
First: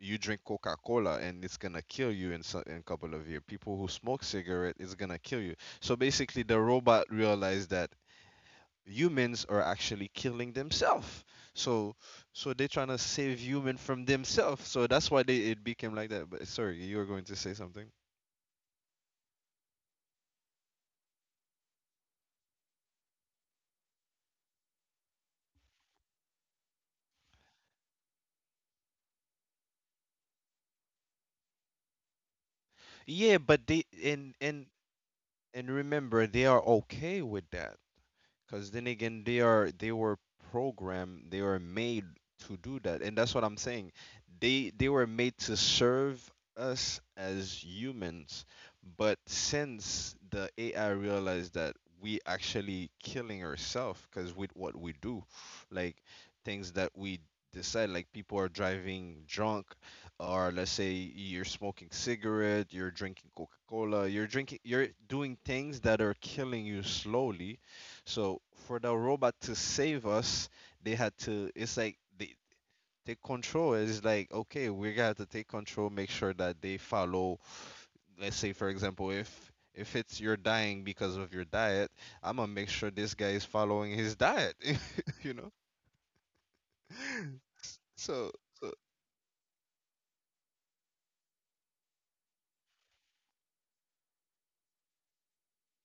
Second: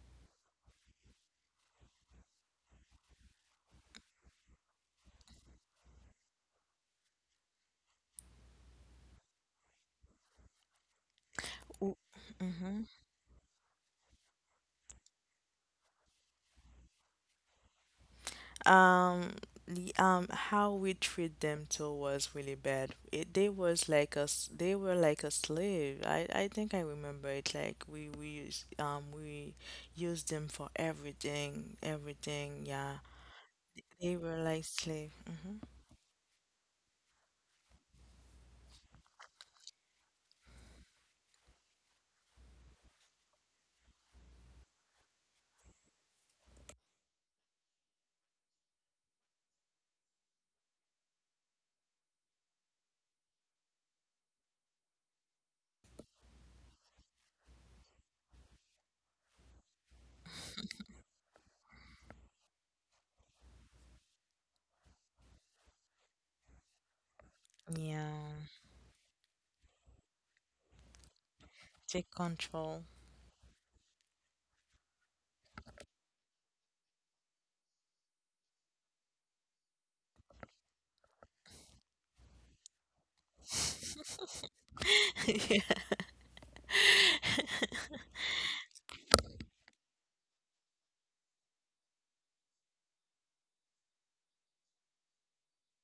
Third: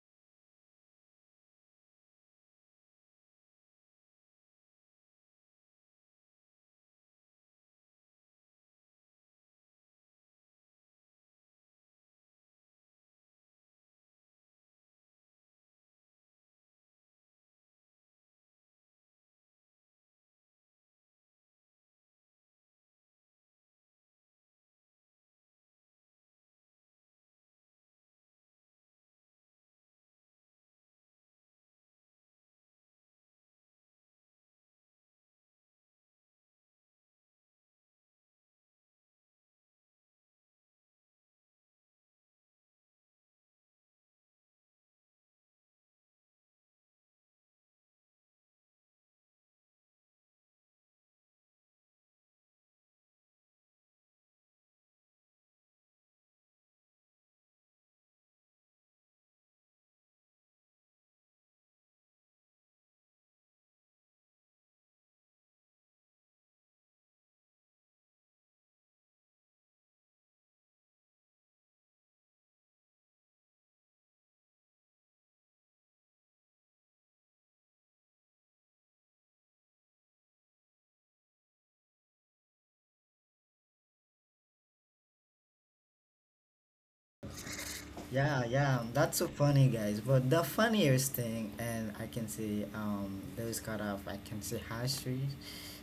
Speaker 2: you drink Coca Cola and it's gonna kill you in a couple of years. People who smoke cigarette is gonna kill you. So basically, the robot realized that humans are actually killing themselves. So so they're trying to save human from themselves. So that's why they it became like that. But sorry, you were going to say something.
Speaker 3: Um, how we treat them too was really bad. It They was like us. They were like a slave. I think I remember it. Like, we used them for everything. Everything. Yeah.
Speaker 2: Yeah, but they
Speaker 3: They
Speaker 2: and
Speaker 3: were
Speaker 2: and
Speaker 3: like slave. Hmm.
Speaker 2: and remember, they are okay with that. Because then again, they were programmed, they were made to do that, and that's what I'm saying. They were made to serve us as humans, but since the AI realized that we actually killing ourselves because with what we do, like things that we decide, like people are driving drunk, or let's say you're smoking cigarette, you're drinking Coca-Cola, you're drinking, you're doing things that are killing you slowly,
Speaker 3: Yeah.
Speaker 2: so for the robot to save us, they had to. It's like
Speaker 3: Take
Speaker 2: they
Speaker 3: control.
Speaker 2: take control. It's like, okay, we got to take control. Make sure that they follow. Let's say, for example, if it's you're dying because of your diet, I'm gonna make sure this guy is following
Speaker 3: [LAUGHS]
Speaker 2: his diet. [LAUGHS] you know. So
Speaker 1: Yeah, yeah, that's so funny, guys. But the funniest thing, and I can say, those kind of, I can say, histories.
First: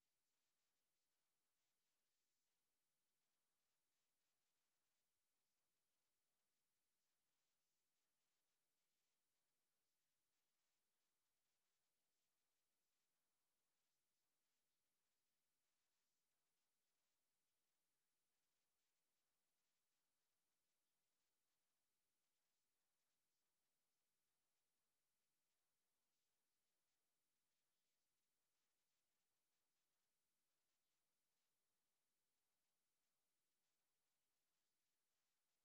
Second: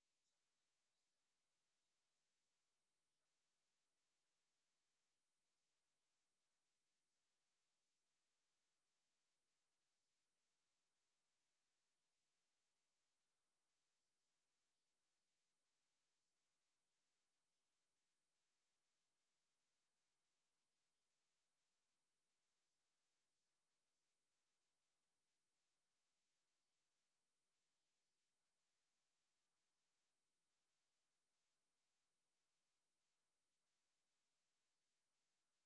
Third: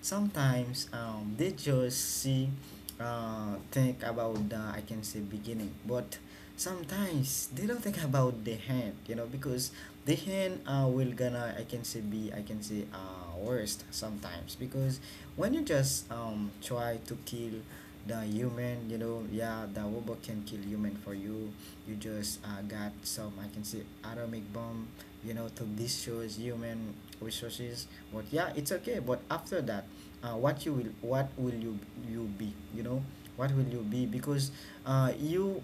Speaker 1: Sometimes they just see, think about the I can say beginning, but sometimes they don't think about the hand, you know, because the hand will gonna I can say be I can say worst sometimes because when you just try to kill the human, you know? Yeah, the robot can kill human for you. You just got some I can say atomic bomb, you know, to destroy human resources. But yeah, it's okay, but after that, what will you, you be, you know, what will you be? Because you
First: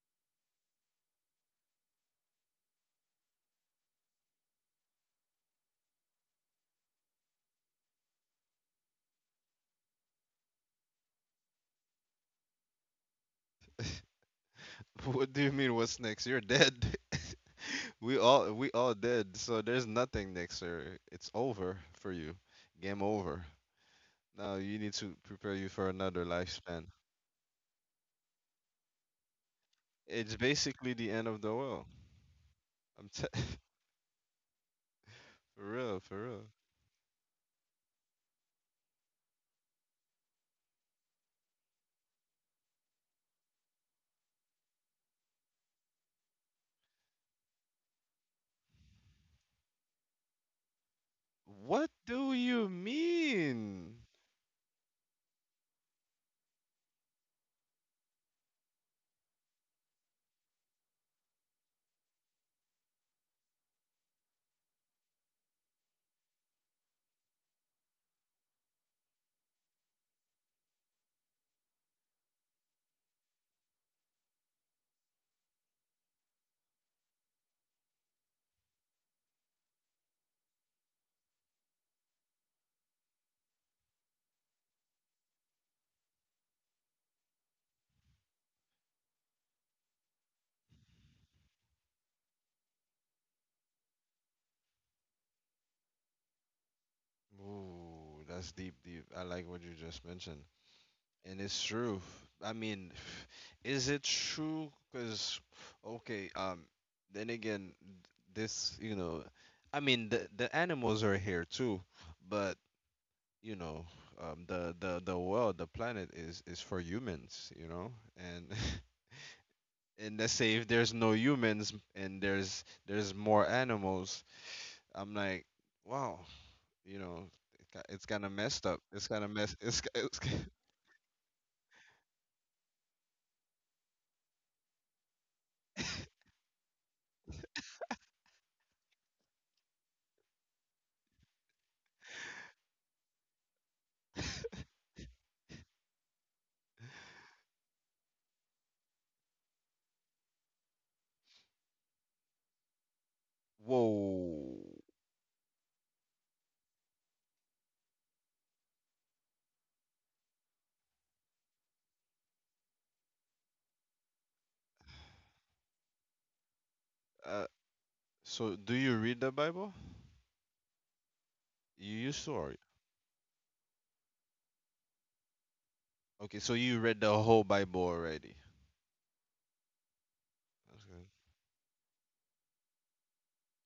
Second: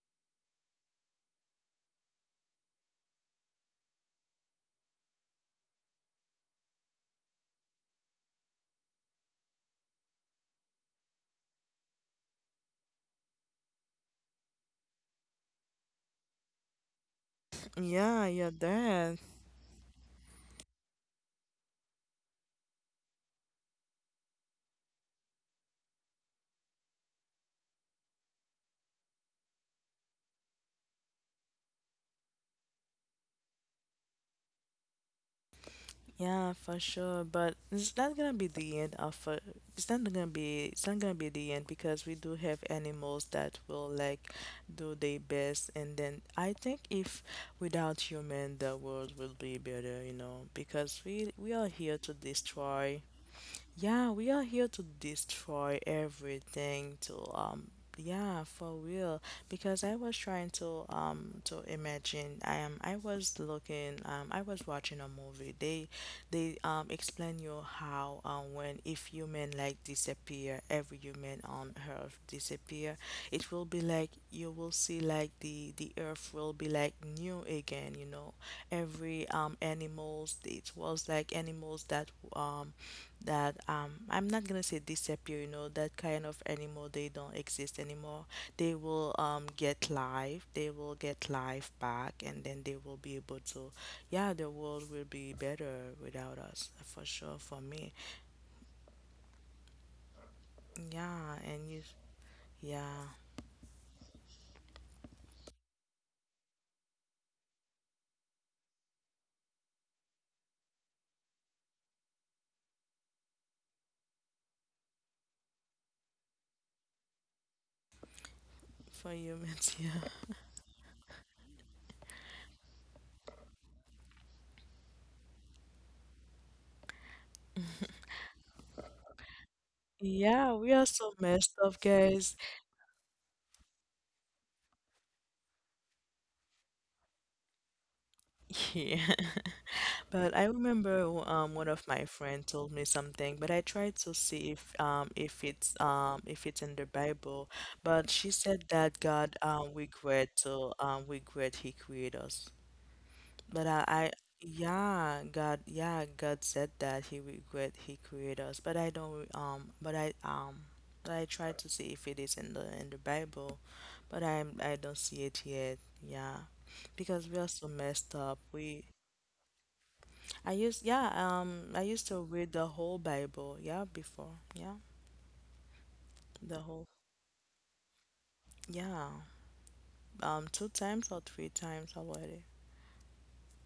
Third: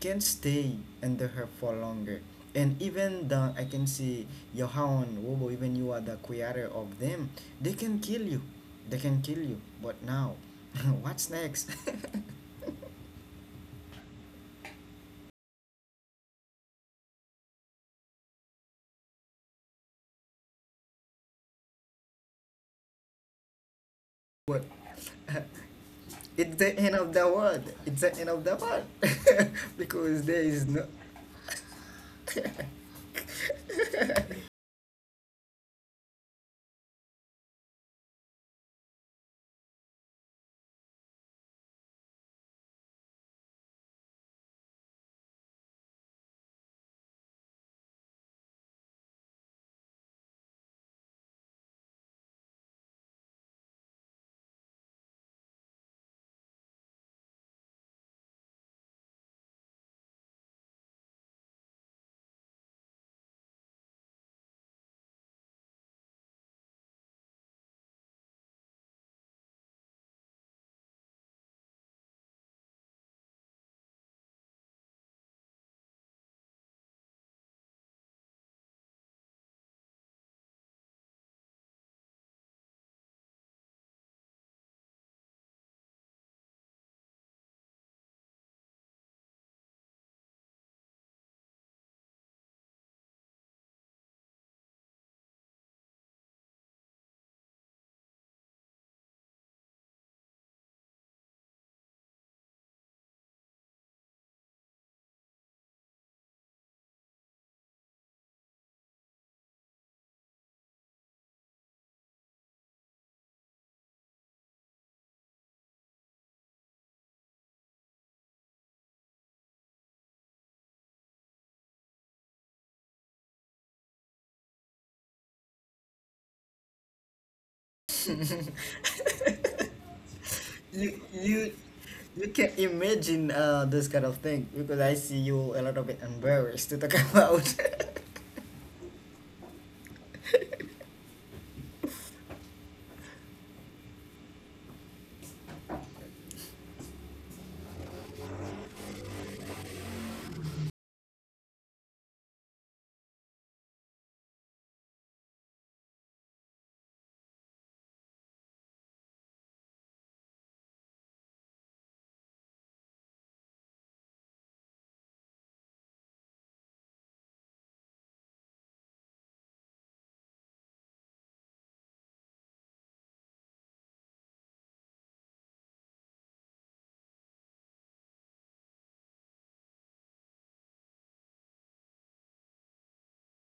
Speaker 1: can stay under her for longer, and even the I can see your own robot, even you are the creator of them, they can kill you, they can kill you. But now, [LAUGHS] what's next? [LAUGHS]
Speaker 2: [LAUGHS] what do you mean? What's next? You're dead. [LAUGHS]
Speaker 3: Yeah, you're
Speaker 2: We all
Speaker 3: there.
Speaker 2: dead. So there's nothing next, sir. It's over for you. Game over. Now
Speaker 1: What?
Speaker 2: you need to
Speaker 1: [LAUGHS]
Speaker 2: prepare you for another
Speaker 1: It's the
Speaker 2: lifespan.
Speaker 1: end of the world, it's the end of the world, [LAUGHS]
Speaker 2: It's
Speaker 1: because there is
Speaker 2: basically
Speaker 1: no
Speaker 2: the end of the world. I'm t- [LAUGHS] for real, for real.
Speaker 3: Yeah, for sure. But it's not gonna be, it's not gonna be the end, because we do have animals that will, like, do their best. And then I think if without human the world will be better, you know, because we are
Speaker 2: What
Speaker 3: here to
Speaker 2: do you
Speaker 3: destroy.
Speaker 2: mean?
Speaker 3: Yeah, we are here to destroy everything to, yeah, for real. Because I was trying to, to imagine — I am I was looking I was watching a movie. They explain you how, when, if human like disappear, every human on earth disappear, it will be like you will see, like, the earth will be like new again, you know. Every animals, it was like animals that I'm not gonna say disappear, you know, that kind of animal they don't exist anymore. They will get life, they will get life back, and then they will be able to, yeah, the world will be better without us, for sure, for me.
Speaker 2: Ooh, that's deep, deep. I like what you just mentioned.
Speaker 3: Yeah,
Speaker 2: And it's
Speaker 3: and you
Speaker 2: true. I mean,
Speaker 3: yeah,
Speaker 2: [SIGHS] is it true? Because, okay, then again, this, you know, I mean, the animals are here too, but, you know, the world, the planet is for humans, you know? And [LAUGHS]
Speaker 3: for humans, [LAUGHS] yeah.
Speaker 2: and let's say if there's no humans and there's more animals, I'm like, wow, you know, it's kind of messed up, it's kind of mess it's ki-
Speaker 3: Yeah, we are
Speaker 1: you
Speaker 3: so
Speaker 1: you
Speaker 3: messed up,
Speaker 1: you
Speaker 3: guys. [LAUGHS]
Speaker 1: can imagine this kind of thing, because I see you a lot of bit embarrassed to talk [LAUGHS] about.
Speaker 3: Yeah. But I remember, one of my friends told me something, but I tried to see if it's in the Bible. But she said that God, regret to regret He created us.
Speaker 2: [LAUGHS]
Speaker 3: But I,
Speaker 2: whoa.
Speaker 3: yeah, God, yeah, God said that He regret He created us. But I don't but I, but I tried to see if it is in the Bible, but I don't see it yet. Yeah, because we
Speaker 2: uh,
Speaker 3: are so messed up.
Speaker 2: so do
Speaker 3: We,
Speaker 2: you read the Bible?
Speaker 3: I used, yeah, I
Speaker 2: You
Speaker 3: used to
Speaker 2: used to?
Speaker 3: read
Speaker 2: Or,
Speaker 3: the whole Bible, yeah, before, yeah,
Speaker 2: okay, so
Speaker 3: the
Speaker 2: you
Speaker 3: whole,
Speaker 2: read the whole Bible already?
Speaker 3: yeah, two
Speaker 2: That's good.
Speaker 3: times or three times already,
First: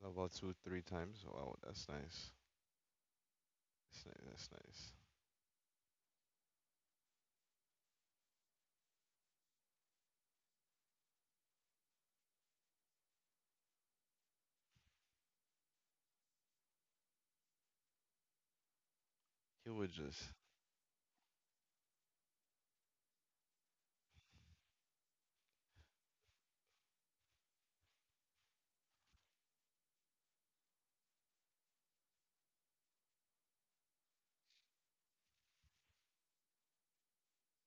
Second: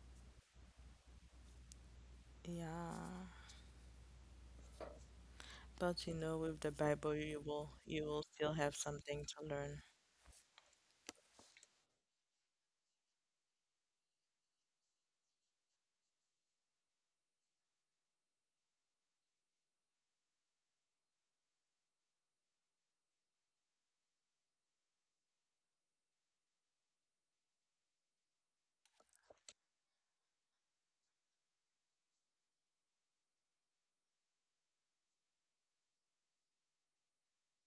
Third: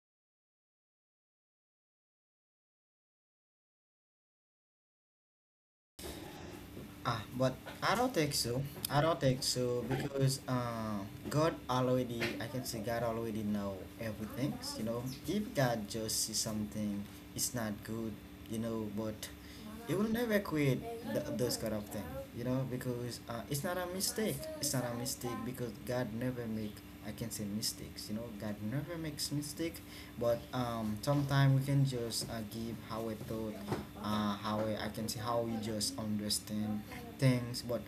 Speaker 2: About two three times? Wow, that's nice.
Speaker 3: yeah.
Speaker 2: That's nice, that's nice.
Speaker 3: But you know, with the Bible,
Speaker 1: Ah, but I
Speaker 3: you
Speaker 1: don't
Speaker 3: will
Speaker 1: think
Speaker 3: still
Speaker 1: so.
Speaker 3: have
Speaker 1: I don't
Speaker 3: something
Speaker 1: think
Speaker 3: to
Speaker 1: so,
Speaker 3: learn.
Speaker 1: because God already, I can say God already know everything. You know, if God just see something, it's not good. You know, but
Speaker 2: He
Speaker 1: He
Speaker 2: would
Speaker 1: will never
Speaker 2: just,
Speaker 1: create those kind of thing. You know, because it's not a mistake. It's not a mistake, because God never make I can say mistakes. You know, God never makes mistake, but sometimes we can just give how we thought, how we, I can say how we just understand things. But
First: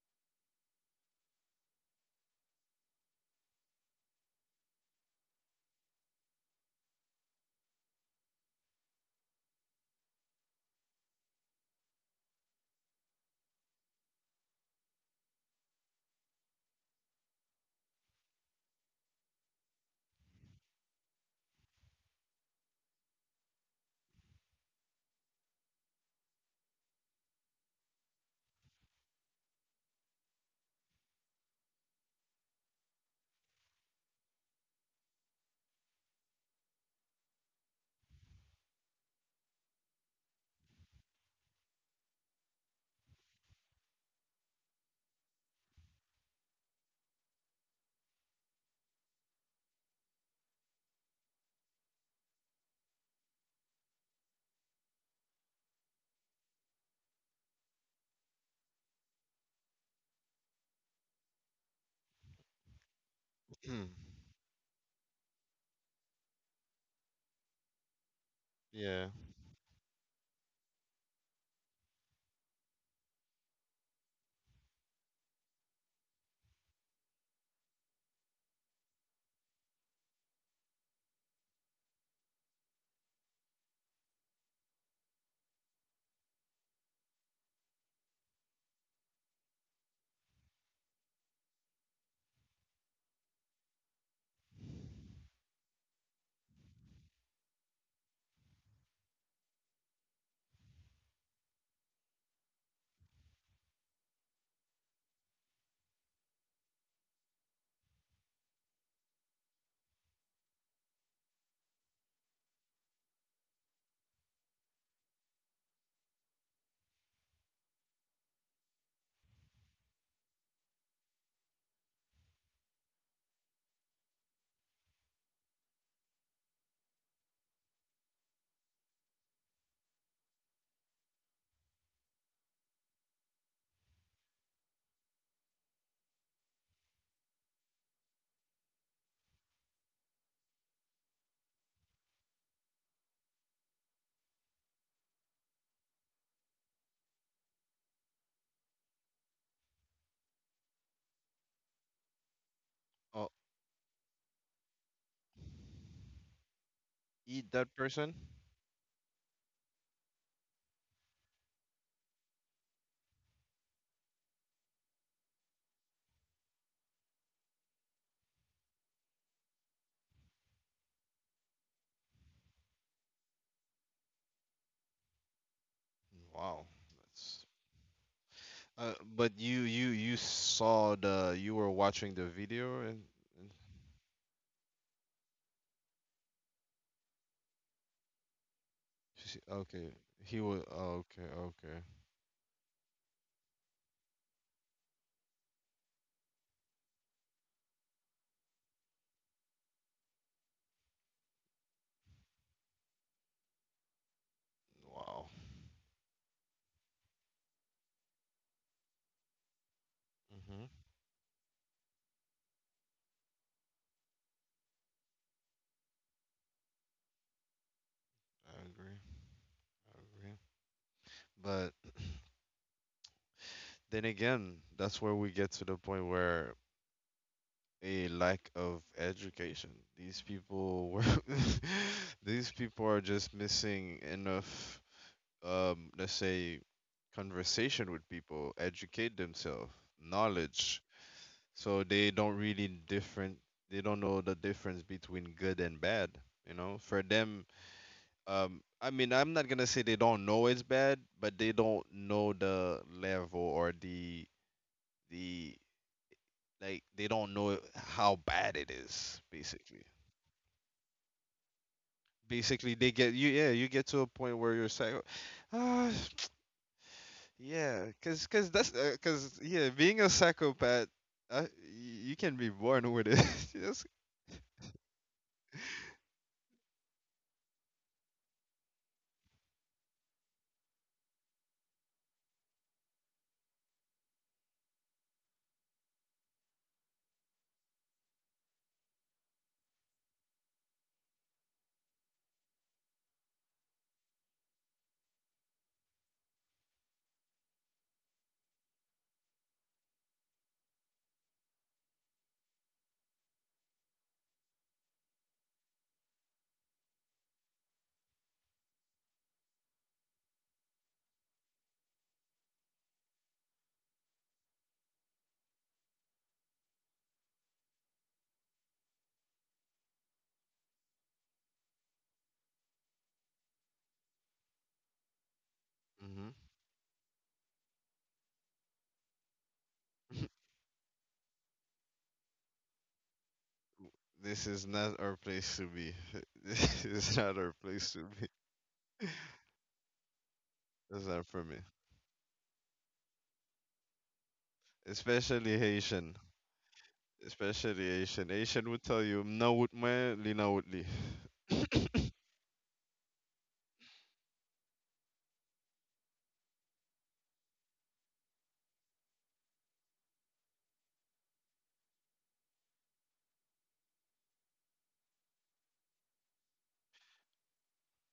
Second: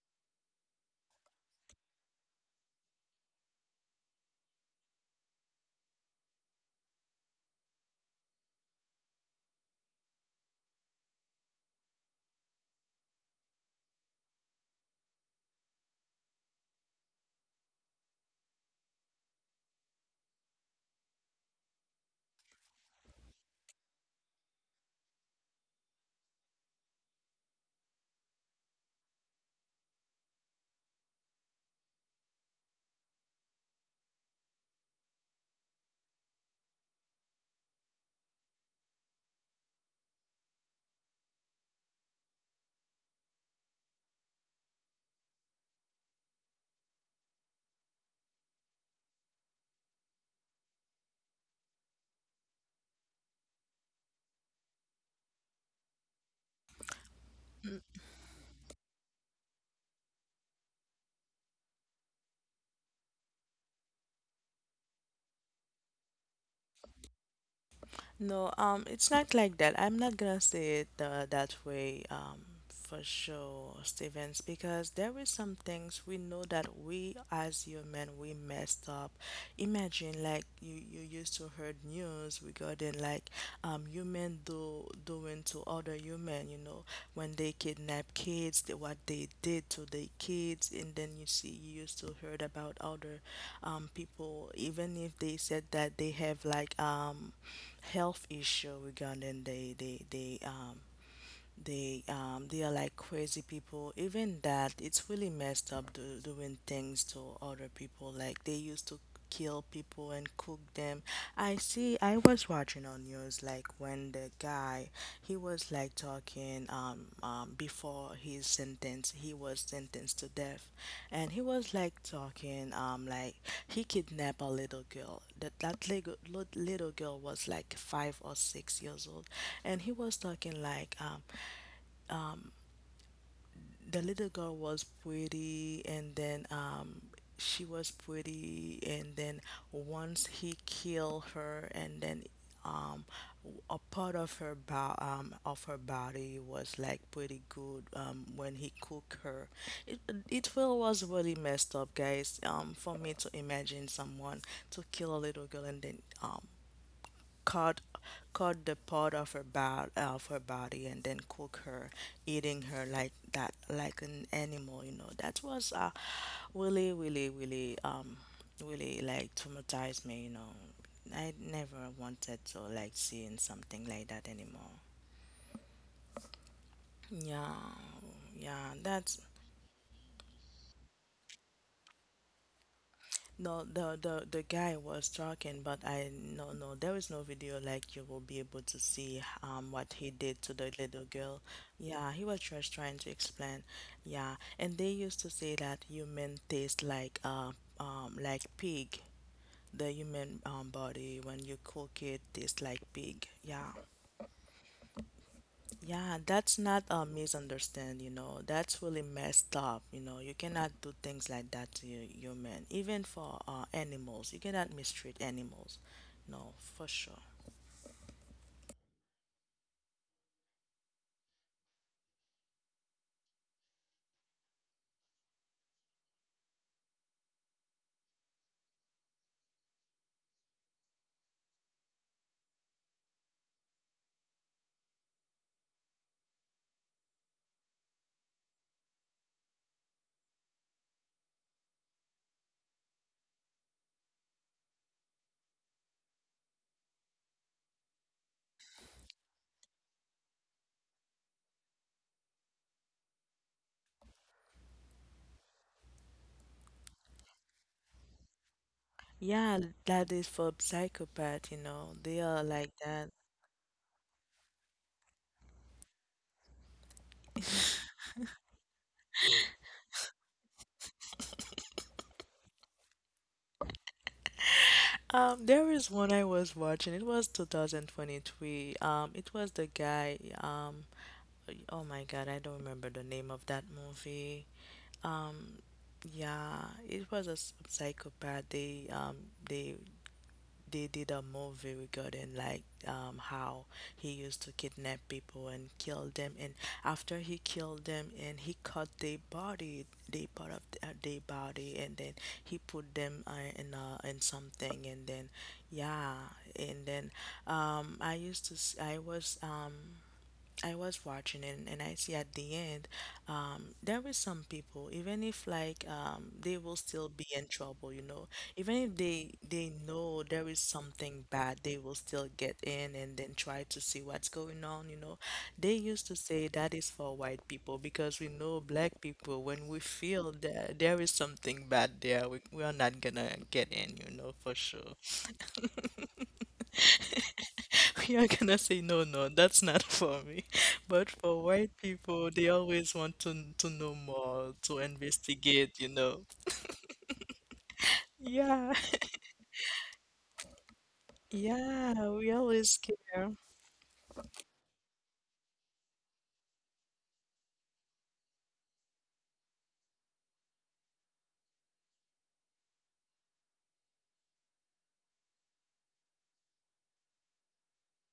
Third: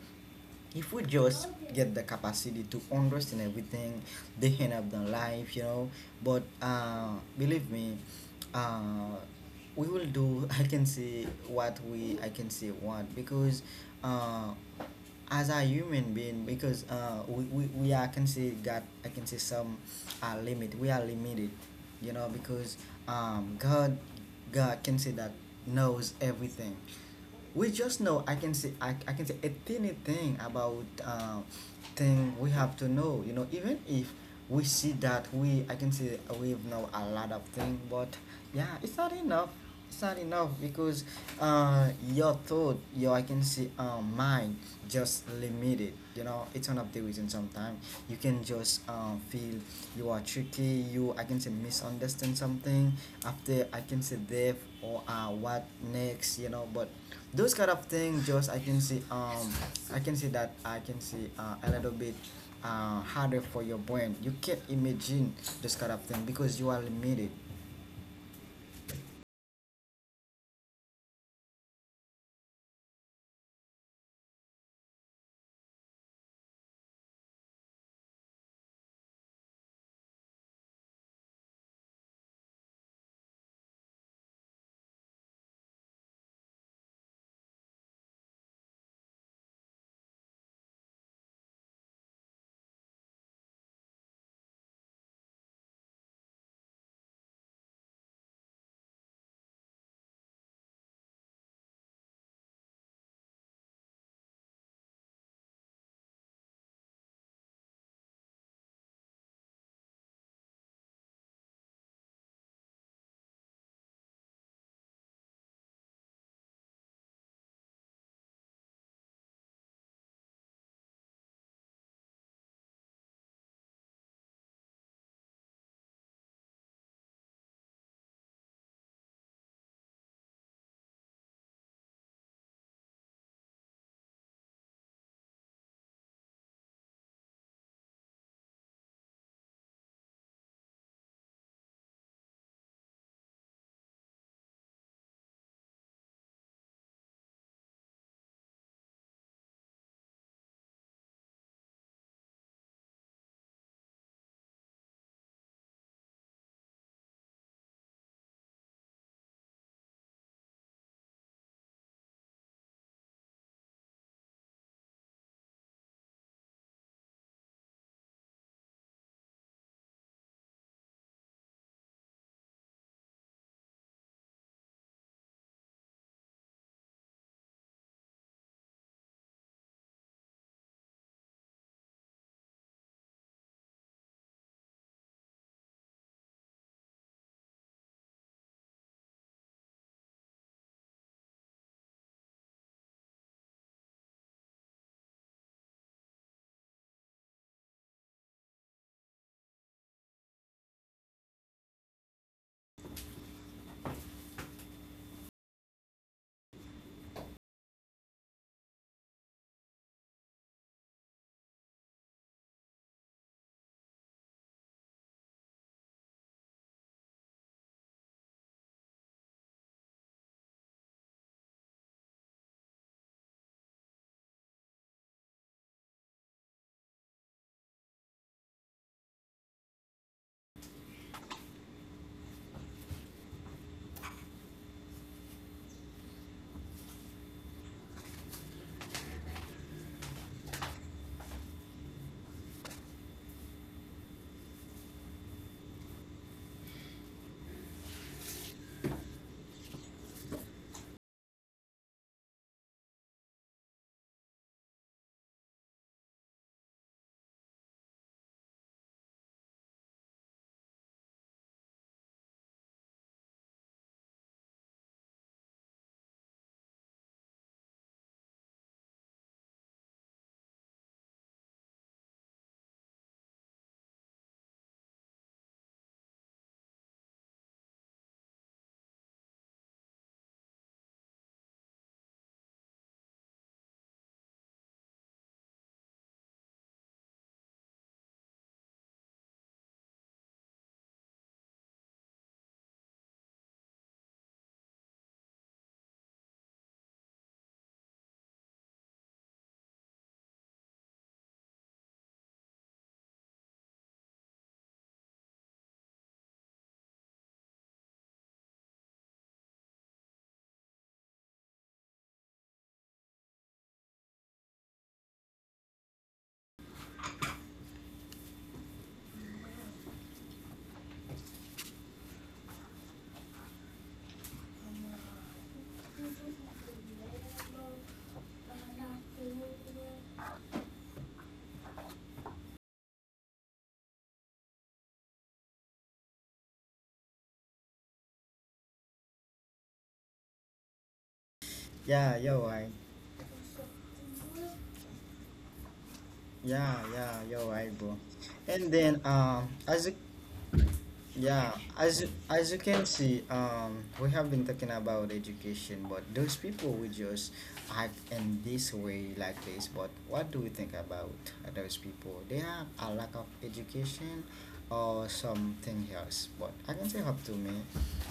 Speaker 1: if we just get the capacity to understand everything, they end up their life, you know. But believe me, uh we will do [LAUGHS] I can say what we I can say what, because uh as a human being, because uh, we are, I can say God I can say some limit, we are limited, you know, because um God God can say that knows everything. We just know I can say I can say a tiny thing about thing we have to know, you know, even if we see that we I can say we know a lot of thing, but yeah, it's not enough, it's not enough, because your thought, your I can say mind just limited, you know. It's one of the reasons sometimes you can just feel you are tricky, you I can say misunderstand something after I can say deaf, or what next, you know. But those kind of things just I can say I can say that I can say a little bit harder for your brain,
Speaker 2: [CLEARS THROAT]
Speaker 1: you can't imagine those kind of thing because you are limited.
Speaker 3: No,
Speaker 2: yeah.
Speaker 3: it's not like that. I'm not gonna say it that way, for sure, Stevens, because there is some things we know that we as human we messed up. Imagine like you used to heard news regarding like human do doing to other human, you know, when they kidnap kids, the, what they did to the kids, and then you see you used to heard about other people, even if they said that they have like health issue regarding the they are like crazy people. Even that, it's really messed up doing things to other people. Like they used to kill people and cook them. I see. I was watching on news like when the guy he was like talking before his sentence, he was sentenced to death, and he was like talking like he kidnapped a little girl. That little little girl was like 5 or 6 years old, and he was talking like the little girl was pretty, and then she was pretty, and then once he killed her, and then um, a part of her of her body was like pretty good when he cooked her. it it really was really messed up, guys, for me
Speaker 2: Oh,
Speaker 3: to imagine someone to kill a little girl and then um,
Speaker 2: eat that
Speaker 3: cut
Speaker 2: person.
Speaker 3: cut the part of her of her body and then cook her, eating her like that, like an animal. You know that was really, really, really, really like traumatized me. You know, I never wanted to like seeing something like that anymore.
Speaker 2: Wow, that's...
Speaker 3: Yeah, yeah, that's.
Speaker 2: But you saw the you were watching the video, and, and
Speaker 3: No, the guy was talking, but I no no there is no video like you will be able to see what
Speaker 2: okay,
Speaker 3: he did
Speaker 2: he
Speaker 3: to
Speaker 2: was...
Speaker 3: the little
Speaker 2: Okay,
Speaker 3: girl.
Speaker 2: okay.
Speaker 3: Yeah, he was just trying to explain. Yeah, and they used to say that human taste like pig. The human body when you cook it tastes like pig. Yeah.
Speaker 2: Wow.
Speaker 3: Yeah, that's not a misunderstand, you know. That's really messed up, you know. You
Speaker 2: Hmm.
Speaker 3: cannot do things like that to your human, even for animals. You cannot mistreat animals. No, for sure.
Speaker 2: I agree. I agree, but then again, that's where we get to the point where a lack of education, these people were [LAUGHS] these people are just missing enough, let's say, conversation with people, educate themselves, knowledge. So they don't really different. They don't know the difference between good and bad. You know, for them, I mean, I'm not gonna say they don't know it's bad, but they don't know the level or the like they don't know how bad it is.
Speaker 3: Yeah,
Speaker 2: Basically,
Speaker 3: that is for psychopath, you know. They are
Speaker 2: basically
Speaker 3: like
Speaker 2: they
Speaker 3: that.
Speaker 2: get you. Yeah, you get to a point where you're psycho. [SIGHS] Uh, yeah, cause that's cause, yeah, being a psychopath, uh, y- you can be born with it. [LAUGHS] Yes.
Speaker 3: There is one I was watching. It was 2023. It was the guy, oh my God, I don't remember the name of that movie. Yeah, it was a s- psychopath. They they they did a movie regarding like how he used to kidnap people and kill them, and after he killed them, and he cut their body, they part of their body, and then he put them in something, and then yeah, and then um, I used to I was um, I was watching it, and I see at the end, there is some people, even if like they will still be in trouble, you know, even if they know there is something bad, they will still get in and then try to see what's going on, you know. They used to
Speaker 2: Mhm.
Speaker 3: say that is for white people, because we know black people, when we feel that there is something bad there, we are not gonna get in, you know,
Speaker 2: This
Speaker 3: for
Speaker 2: is
Speaker 3: sure.
Speaker 2: not our place to be. [LAUGHS] This is not our place to
Speaker 3: [LAUGHS] We are
Speaker 2: be.
Speaker 3: gonna say no, no, that's not for me. [LAUGHS]
Speaker 2: That's
Speaker 3: But
Speaker 2: not
Speaker 3: for
Speaker 2: for me.
Speaker 3: white
Speaker 1: Yeah,
Speaker 3: people,
Speaker 1: you're
Speaker 3: they
Speaker 1: right.
Speaker 3: always want to know more, to
Speaker 2: Especially
Speaker 3: investigate, you
Speaker 2: Haitian.
Speaker 3: know.
Speaker 1: Yeah, yeah, you're right,
Speaker 2: Especially
Speaker 1: bro.
Speaker 2: Haitian. Haitian
Speaker 3: Yeah,
Speaker 1: And
Speaker 2: would tell
Speaker 1: then,
Speaker 3: [LAUGHS]
Speaker 2: you, "Mna would
Speaker 1: as a,
Speaker 2: me, lina would li."
Speaker 1: yeah, as
Speaker 3: yeah,
Speaker 2: [COUGHS]
Speaker 3: we
Speaker 1: as you
Speaker 3: always
Speaker 1: can
Speaker 3: get
Speaker 1: see, we have been talking about education, but those people who just act in this way like this. But what do we think about those people? They have a lack of education or something else? But I can say up to me,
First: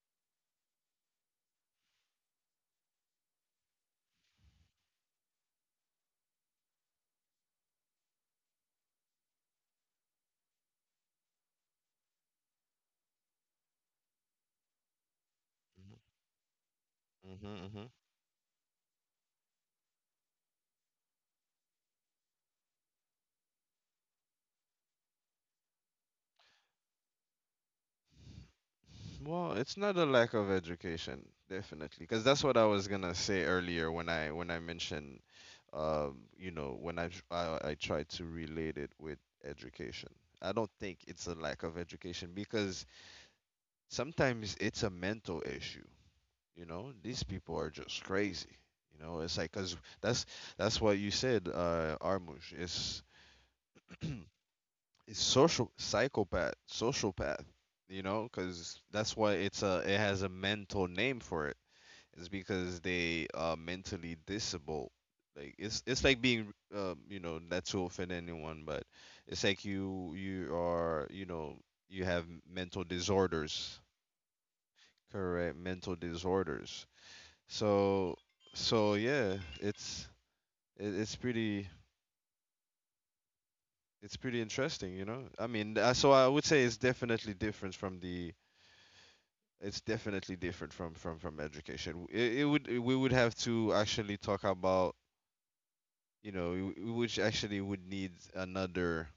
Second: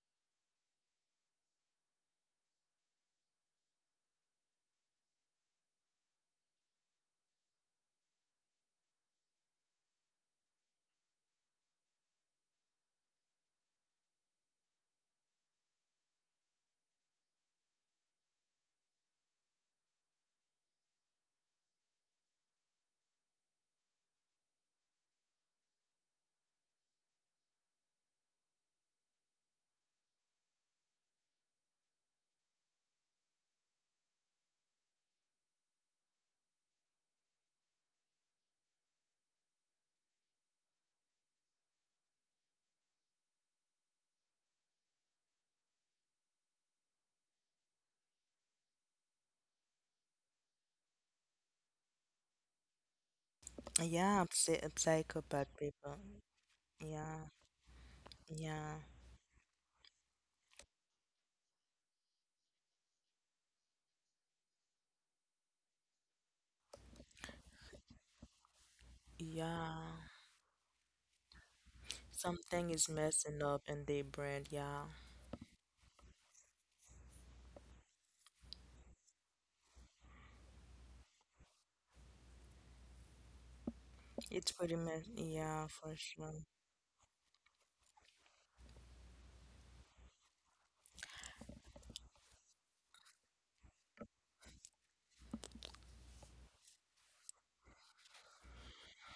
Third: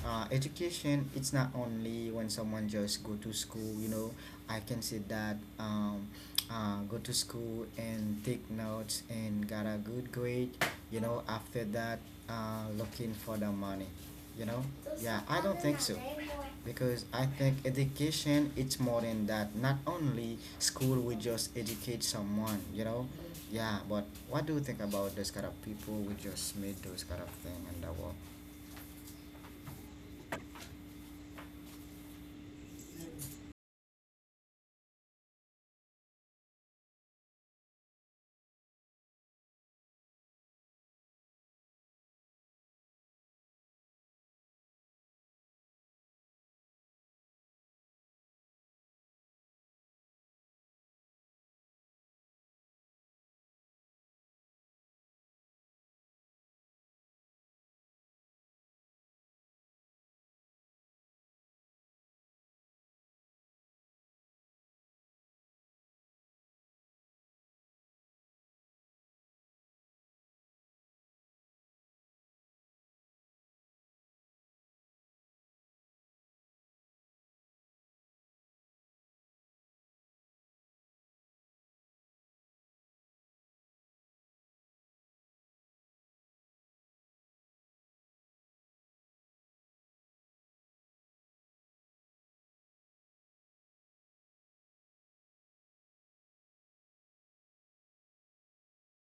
Speaker 1: education, it's not only when someone just go to school. You know, I can say that. Go to school and take notes and got a good grade, you know, after that looking for the money, you know. Yeah, I don't think so, because I think
Speaker 2: Hmm.
Speaker 1: education, it's more than that, not only school we just educate someone, you know. Yeah, but what do you think about those kind of people who just made those kind of thing in the world?
Speaker 2: Well, it's not a lack of education, definitely, because that's what I was gonna say earlier when I mentioned, when I, tr- I tried to relate it with education. I don't think it's a lack of education because sometimes it's a mental issue. You know, these people are just crazy. You know, it's like, because that's that's what you said, Armush. It's...
Speaker 3: yeah, psy-
Speaker 2: [CLEARS THROAT] it's
Speaker 3: psychopath
Speaker 2: social
Speaker 3: people.
Speaker 2: psychopath,
Speaker 3: Yeah,
Speaker 2: sociopath. You know,
Speaker 3: yeah,
Speaker 2: because that's why it has a mental name for it. It's because they are mentally disabled. Like, it's like being, not to offend anyone, but it's like
Speaker 3: yeah.
Speaker 2: you are, you have
Speaker 3: Something
Speaker 2: mental
Speaker 3: is messing up
Speaker 2: disorders.
Speaker 3: in their brain. Yeah,
Speaker 2: Correct, mental disorders. So, yeah, it's, it's pretty, it's pretty
Speaker 3: it's pretty
Speaker 2: interesting, you
Speaker 3: mess.
Speaker 2: know. I
Speaker 3: Yeah,
Speaker 2: mean,
Speaker 3: for
Speaker 2: so I
Speaker 3: sure.
Speaker 2: would say it's definitely different from the it's definitely different from education. It would we would have to actually talk about, which actually would need another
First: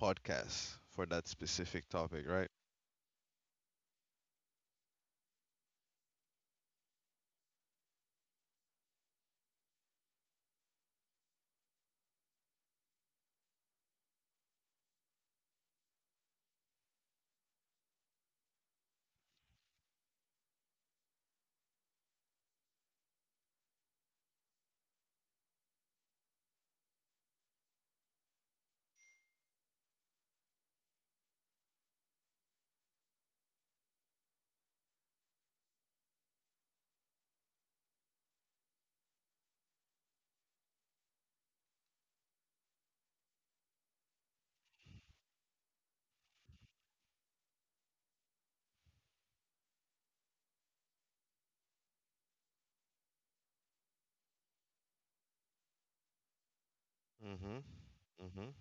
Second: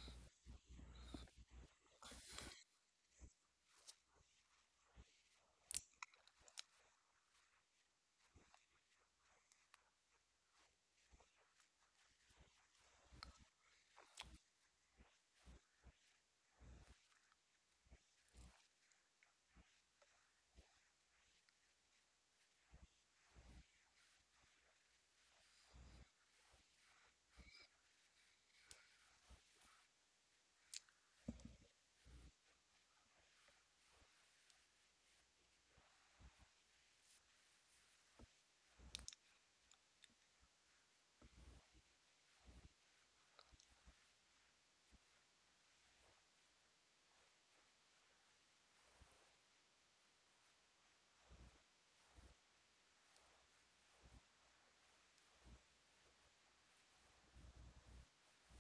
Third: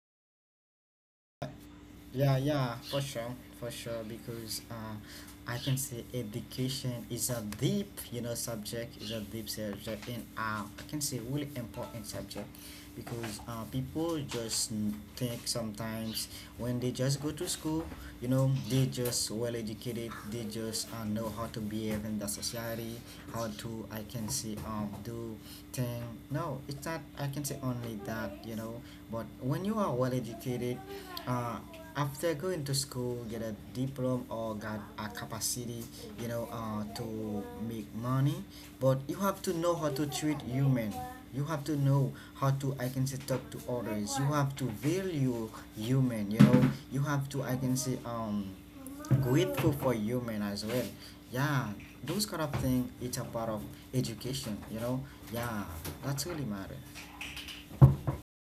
Speaker 2: podcast for that specific topic,
Speaker 1: Yeah,
Speaker 2: right?
Speaker 1: yeah, for sure, for sure. Because I can say education is a deep, you know, subject. Is a deep subject, and I can say really important subject, because people just think sometimes when they just go to school, you know, they just well educated. They just know how to behave in the society, how to I can say do thing. No, it's not. I can say only that, you know. But when you are well educated, uh after going to school, get a diploma or got a capacity, you know, to make money, but you have to know how to treat human, you have to know how to I can say talk to others, you have to value human, you know, you have to I can say grateful for human as well. Yeah, those kind of thing, it's a part of education, you know. Yeah, that's really matter.
Speaker 2: Mhm. Mhm.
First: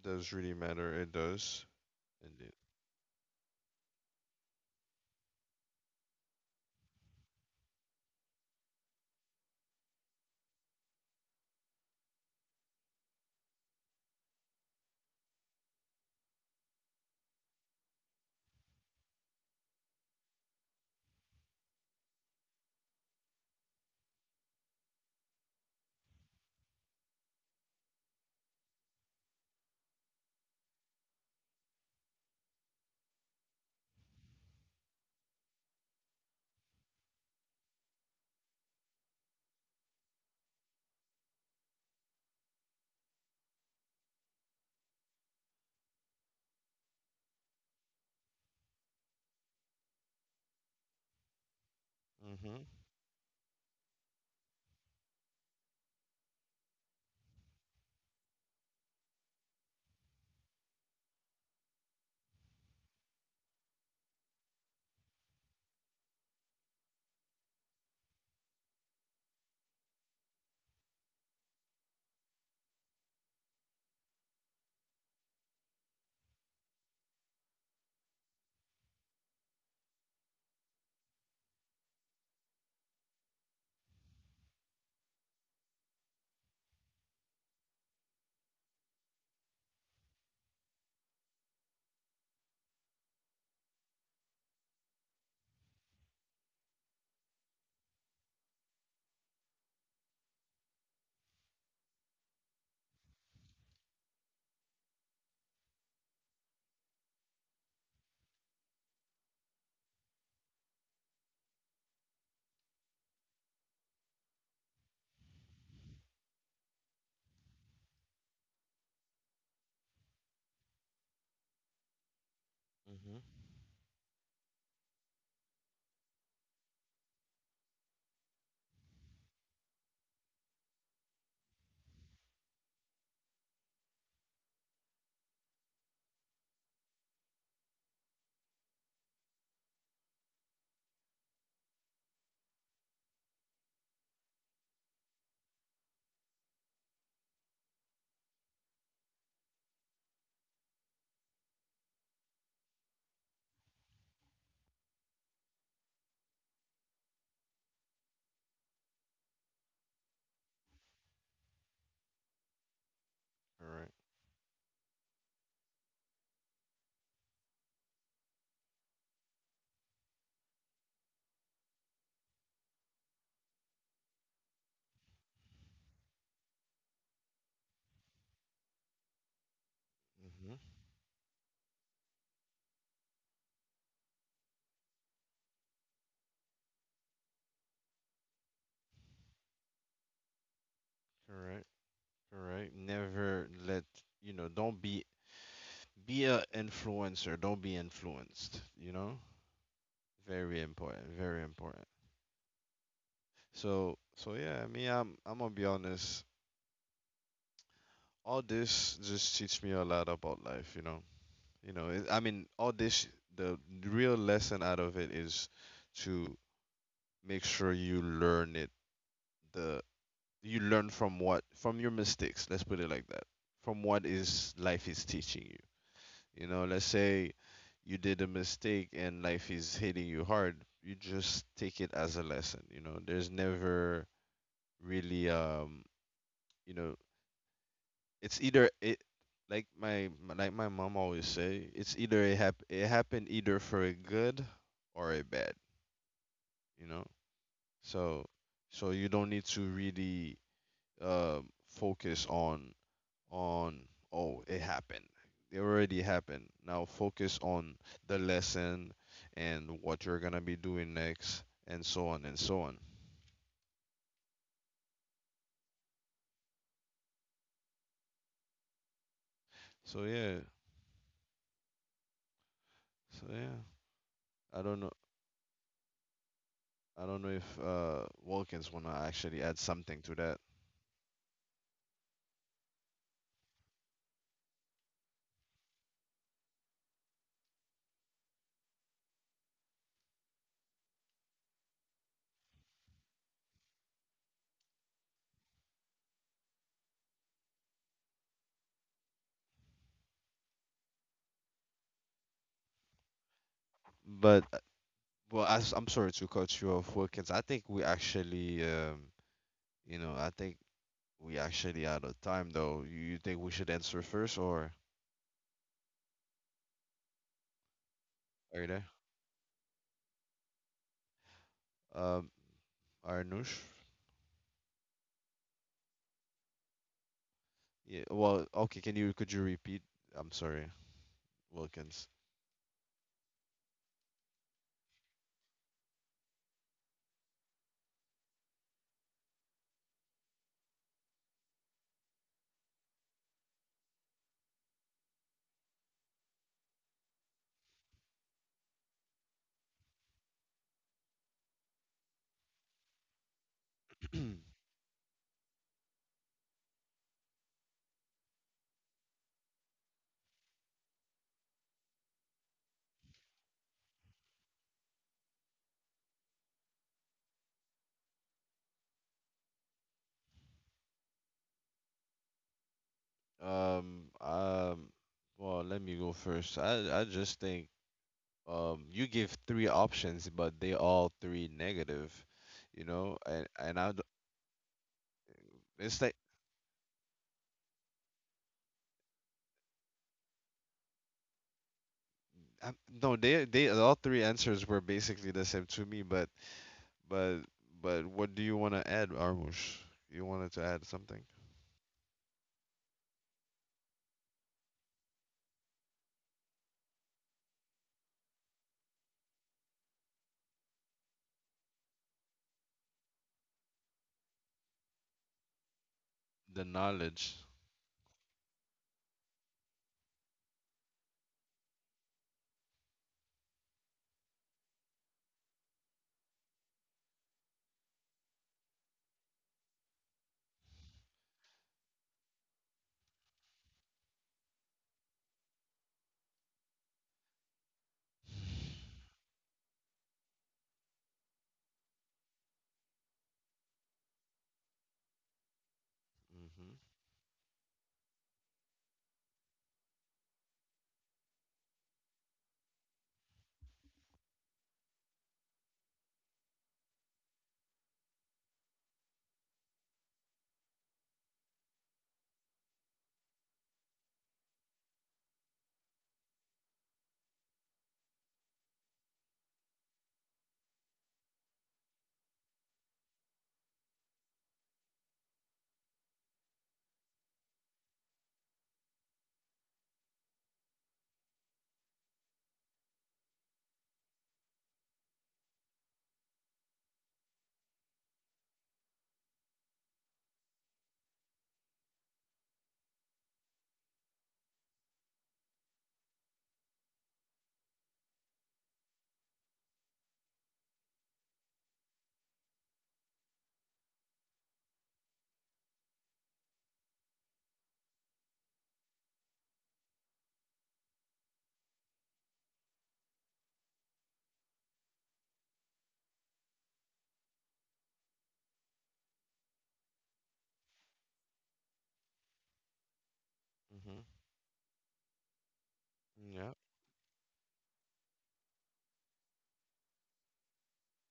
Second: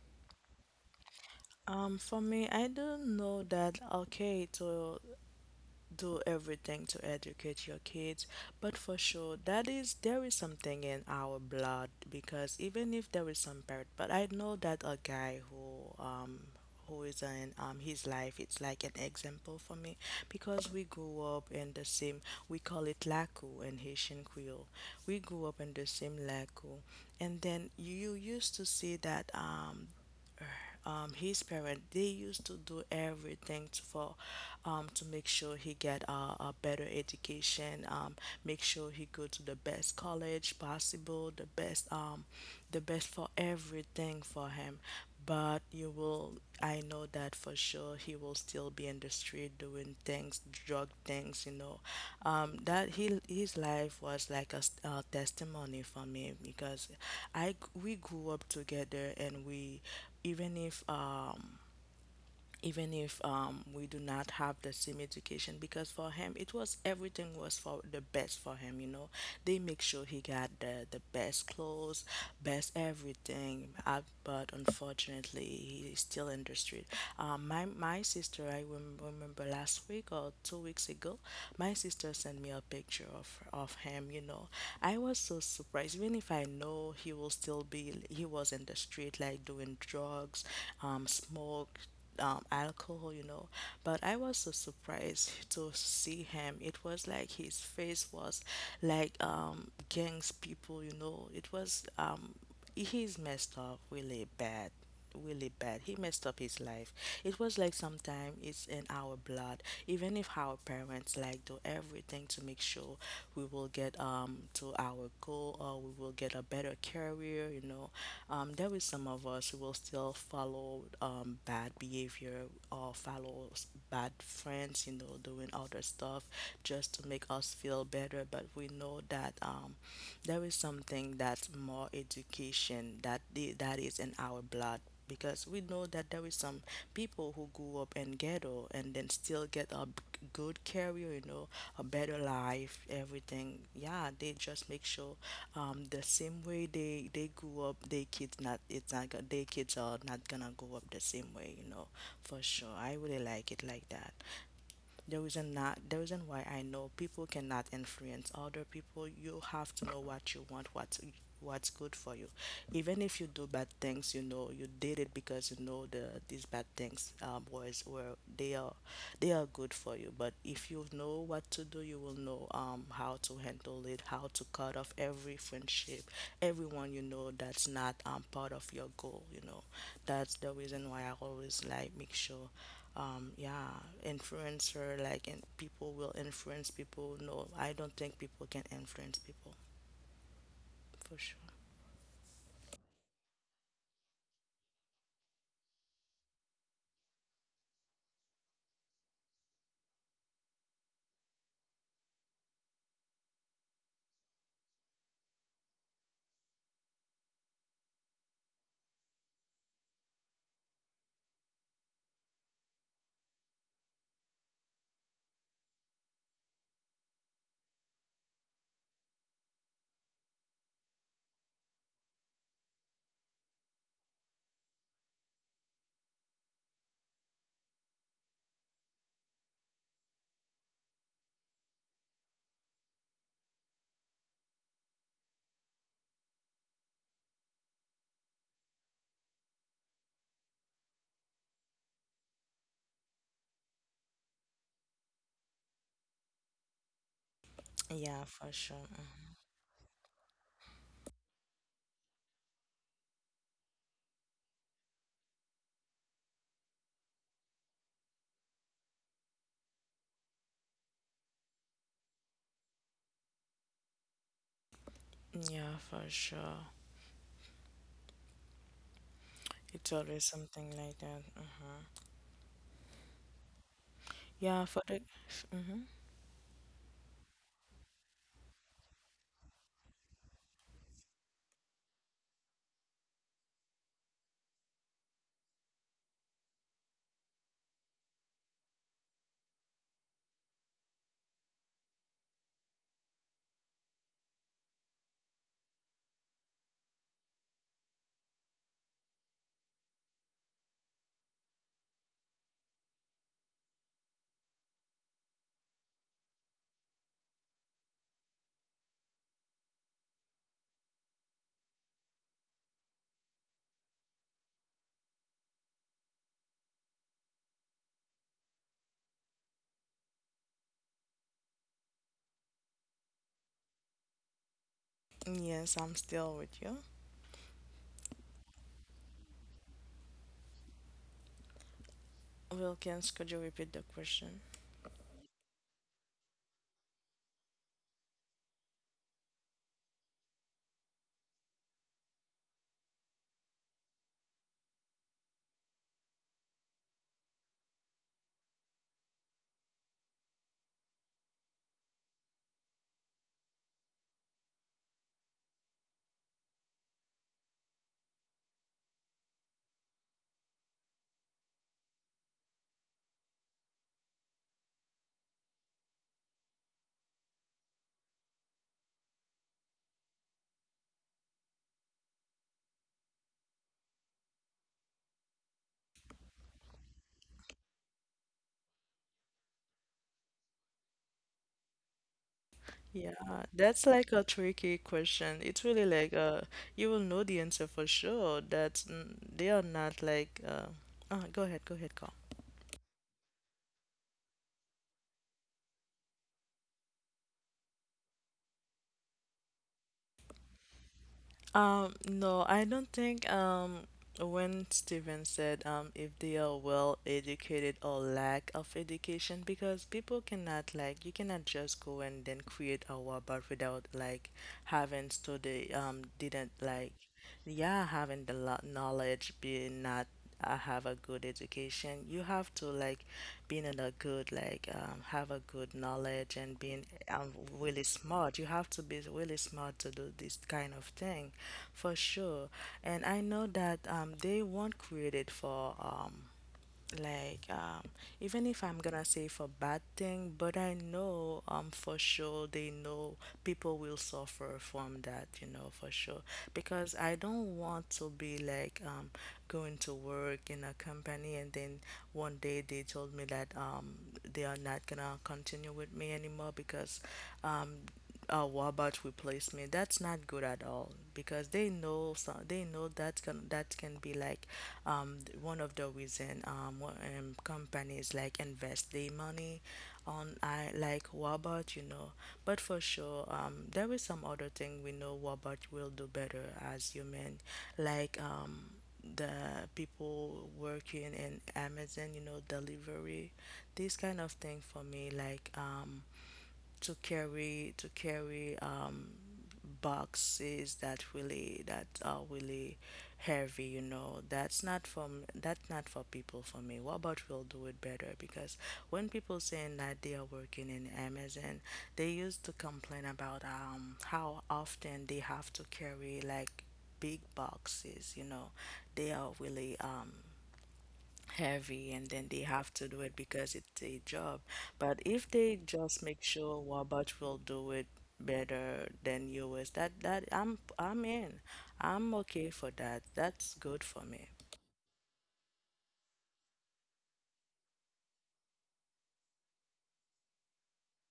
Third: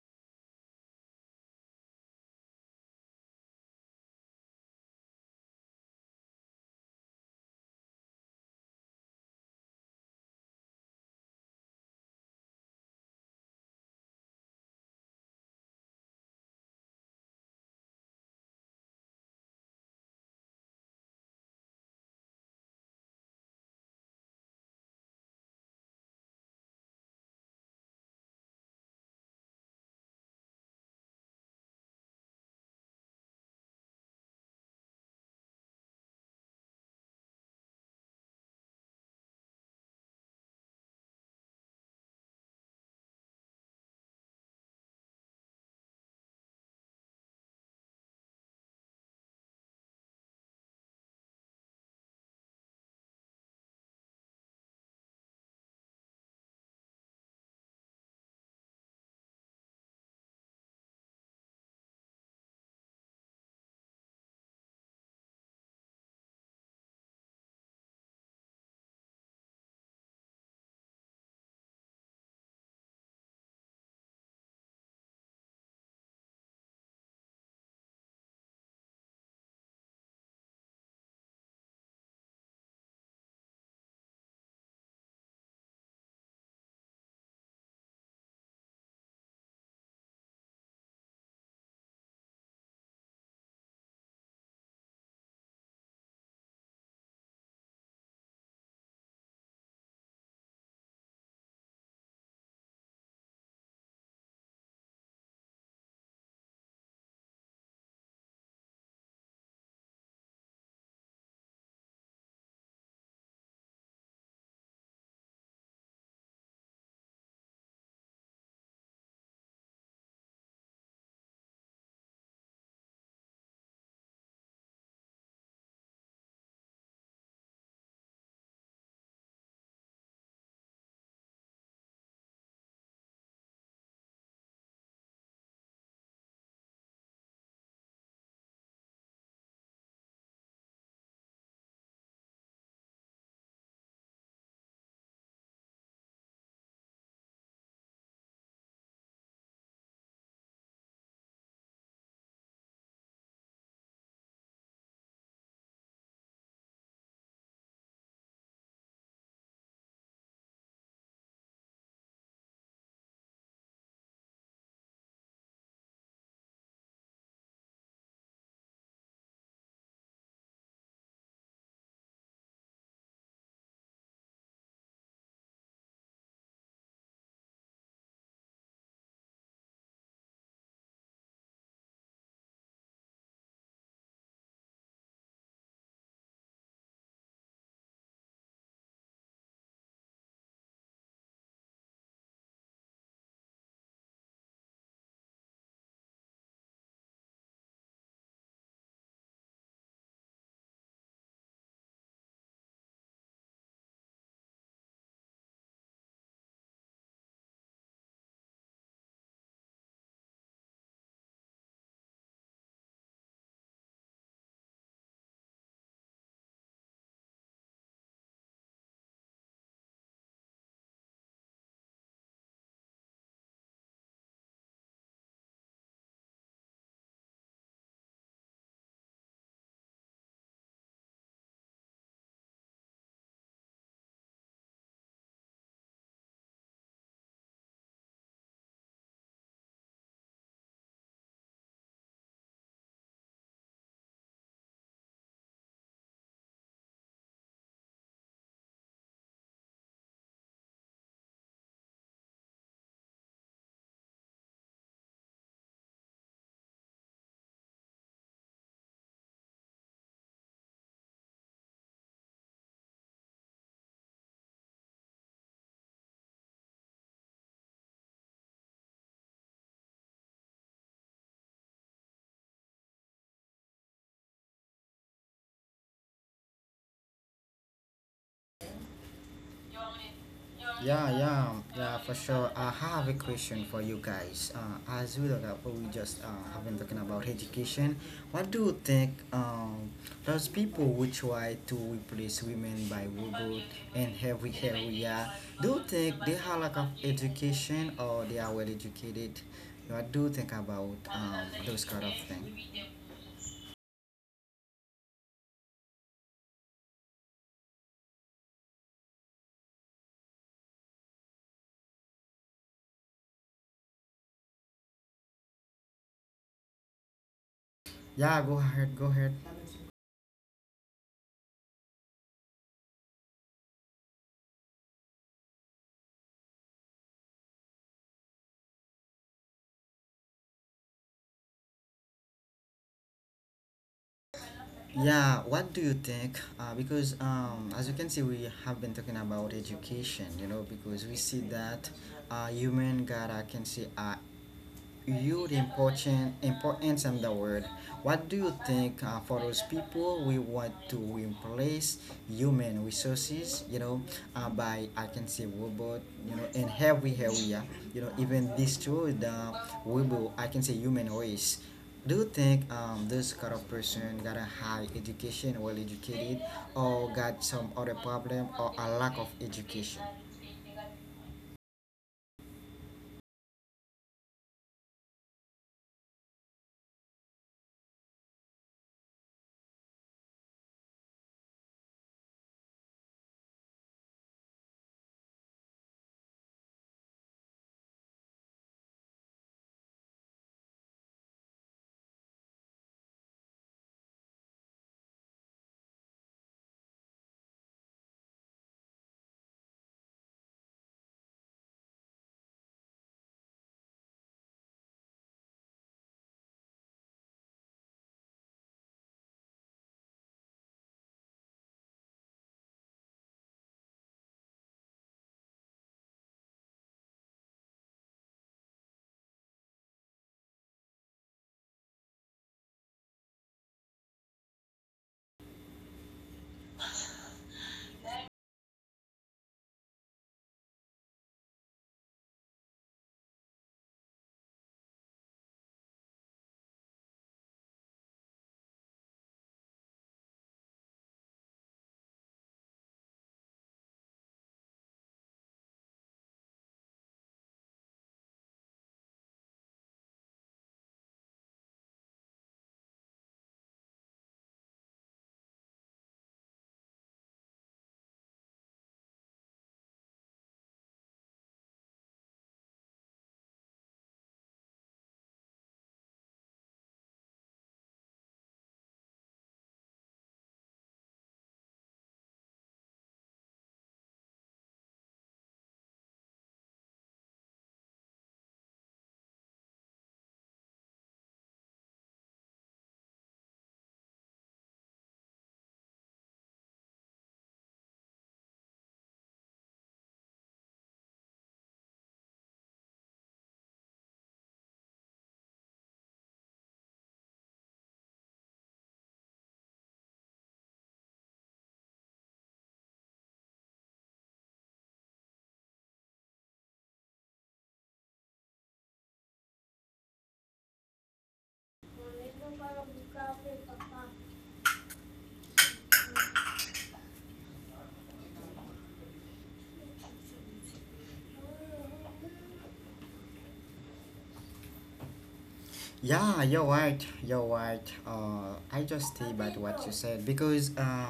Speaker 2: Does really matter. It does.
Speaker 3: For me,
Speaker 2: Indeed.
Speaker 3: I don't know that. Okay, so do everything to educate your kids, but for sure that is there is something in our blood, because even if there is some parent, but I know that a guy who um, who is in um, his life, it's like an example for me, because we grew up in the same, we call it laku in Haitian Creole, we grew up in the same laku, and then you used to see that his parent, they used to do everything to, for to make sure he get a better education, make sure he go to the best college possible, the best for everything for him, but you will, I know that for sure he will still be in the street doing things, drug things, you know,
Speaker 2: Mhm.
Speaker 3: that he his life was like s- a testimony for me, because i g- we grew up together, and we even if um, even if we do not have the same education, because for him it was everything was for the best for him, you know, they make sure he got the best clothes, best everything but unfortunately he is still in the street my, my sister I remember last week or 2 weeks ago, my sister sent me a picture of him, you know, I was so surprised, even if I know he will still be, he was in the street like doing drugs, smoke alcohol, you know. But I was so surprised to see him. It was like his face was like gangs people, you know. It was he's messed up really bad, really bad, he messed up his life. It was like sometimes it's in our blood, even if our parents like do everything to make sure we will get to our goal, or we will get a better career, you know, um, there is some of us who will still follow bad behavior, or follow s-
Speaker 2: Mhm.
Speaker 3: bad friends, you know, doing other stuff just to make us feel better, but we know that there is something that's more education, that the, that is in our blood, because we know that there is some people who grew up in ghetto and then still get a b- good career, you know, a better life, everything. Yeah, they just make sure the same way they grew up, their kids not it's not go- their kids are not gonna grow up the same way, you know, for sure. I really like it like that. The reason, not the reason why, I know people cannot influence other people. You have to know what you want, what's good for you. Even if you do bad things, you
Speaker 2: All
Speaker 3: know
Speaker 2: right.
Speaker 3: you did it because you know these bad things was were they are good for you. But if you know what to do, you will know how to handle it, how to cut off every friendship, everyone you know that's not part of your goal, you know. That's the reason why I
Speaker 2: Mhm.
Speaker 3: always like make sure yeah, influencer, like, and people will influence people, no, I don't think people can influence people, for sure.
Speaker 2: All right. Correct. Never let, don't be a influencer, don't be influenced, you know? Very important, very important. So, yeah, I mean, I'm gonna be honest. All this just teach me a lot about life. You know, it, I mean, all this, the real lesson out of it is to make sure you learn it, the you learn from what from your mistakes. Let's put it like that. From what is life is teaching you. You know, let's say you did a mistake and life is hitting you hard, you just take it as a lesson. You know, there's never really, you know, it's either it, like like my mom always say, it's either it happened either for a good, or a bad, you know?
Speaker 3: Yeah,
Speaker 2: So
Speaker 3: for sure.
Speaker 2: so you don't need to really focus on, oh, it happened. It already happened. Now focus on the lesson and what you're gonna be doing next, and so on and so on.
Speaker 3: Mhm. Yeah, for sure. It's
Speaker 2: So
Speaker 3: always
Speaker 2: yeah,
Speaker 3: something like that. Uh-huh.
Speaker 2: so yeah.
Speaker 3: Yeah,
Speaker 2: I
Speaker 3: for
Speaker 2: don't know.
Speaker 3: the. Mm-hmm.
Speaker 2: I don't know if Wilkins wanna actually add something to that,
Speaker 1: Yeah, yeah, yeah, for sure. I have a question for you guys. As we look up, we just have been talking about education. What do you think? Those people who try to replace women by robot in every area, do you think they have lack of education or they are well educated? What do you think about those kind of things?
Speaker 2: but well, I am sorry to cut you off, Wilkins. I think you know, I think we actually out of time though. You think we should answer first, or
Speaker 1: Yeah, go
Speaker 2: are you there?
Speaker 1: ahead, go ahead.
Speaker 2: Um, Arnush?
Speaker 3: Yes, I'm still with you.
Speaker 2: Yeah, well, okay, can you could you repeat? I'm sorry, Wilkins.
Speaker 3: Wilkins, could you repeat the question?
Speaker 1: Yeah, what do you think? Because as you can see, we have been talking about education, you know, because we see that human gotta can see you the important importance of the word. What do you think for those people we want to replace human resources, you know,
Speaker 2: [CLEARS THROAT]
Speaker 1: by I can say robot, you know, in every area, you know, even destroy the robot, I can say human race. Do you think this kind of person got a high education, well educated, or got some other problem or a lack of education?
Speaker 2: Um, um, well, let me go first. I just think, you give three options, but they all three negative, you
Speaker 3: Yeah,
Speaker 2: know, and
Speaker 3: that's like a tricky question. It's really
Speaker 2: it's like
Speaker 3: like you will know the answer for sure. That's n- they are not like go ahead, Carl.
Speaker 2: I, no, they all three answers were basically the same to me, but but what do you want to add, Armush? You wanted to add something?
Speaker 3: No, I don't think when Steven said um, if they are well educated or lack of education, because people cannot like, you cannot just go and then create a robot without like having studied um, didn't
Speaker 2: The
Speaker 3: like,
Speaker 2: knowledge.
Speaker 3: yeah, having the lo- knowledge, being not, I have a good education. You have to like being in a good like have a good knowledge and being really smart. You have to be really smart to do this kind of thing, for sure. And I know that they weren't created for like even if I'm gonna say for bad thing, but I know um, for sure they know people will suffer from that, you know, for sure.
Speaker 2: Hmm.
Speaker 3: Because I don't want to be like um, going to work in a company and then one day they told me that um, they are not gonna continue with me anymore, because um, what about replacement? That's not good at all, because they know some, they know that's gonna that can be like th- one of the reason wha- um, companies like invest their money on I like Wabot, you know. But for sure, there is some other thing we know Wabot will do better as human, like um, the people working in Amazon, you know, delivery, this kind of thing for me, like um, to carry um, boxes that really that are really heavy, you know, that's not from that's not for people for me, what about we'll do it better, because when people saying that they are working in Amazon, they used to complain about um, how often they have to carry like big boxes, you know, they are really um, heavy, and then they have to do it because it's a job. But if they just make sure Wabash will do it better than yours, that that I'm in. I'm okay for that. That's good
Speaker 2: Hmm.
Speaker 3: for me.
Speaker 1: Yeah,
Speaker 2: Yeah.
Speaker 1: you're right. You're right. I just stay by what you said because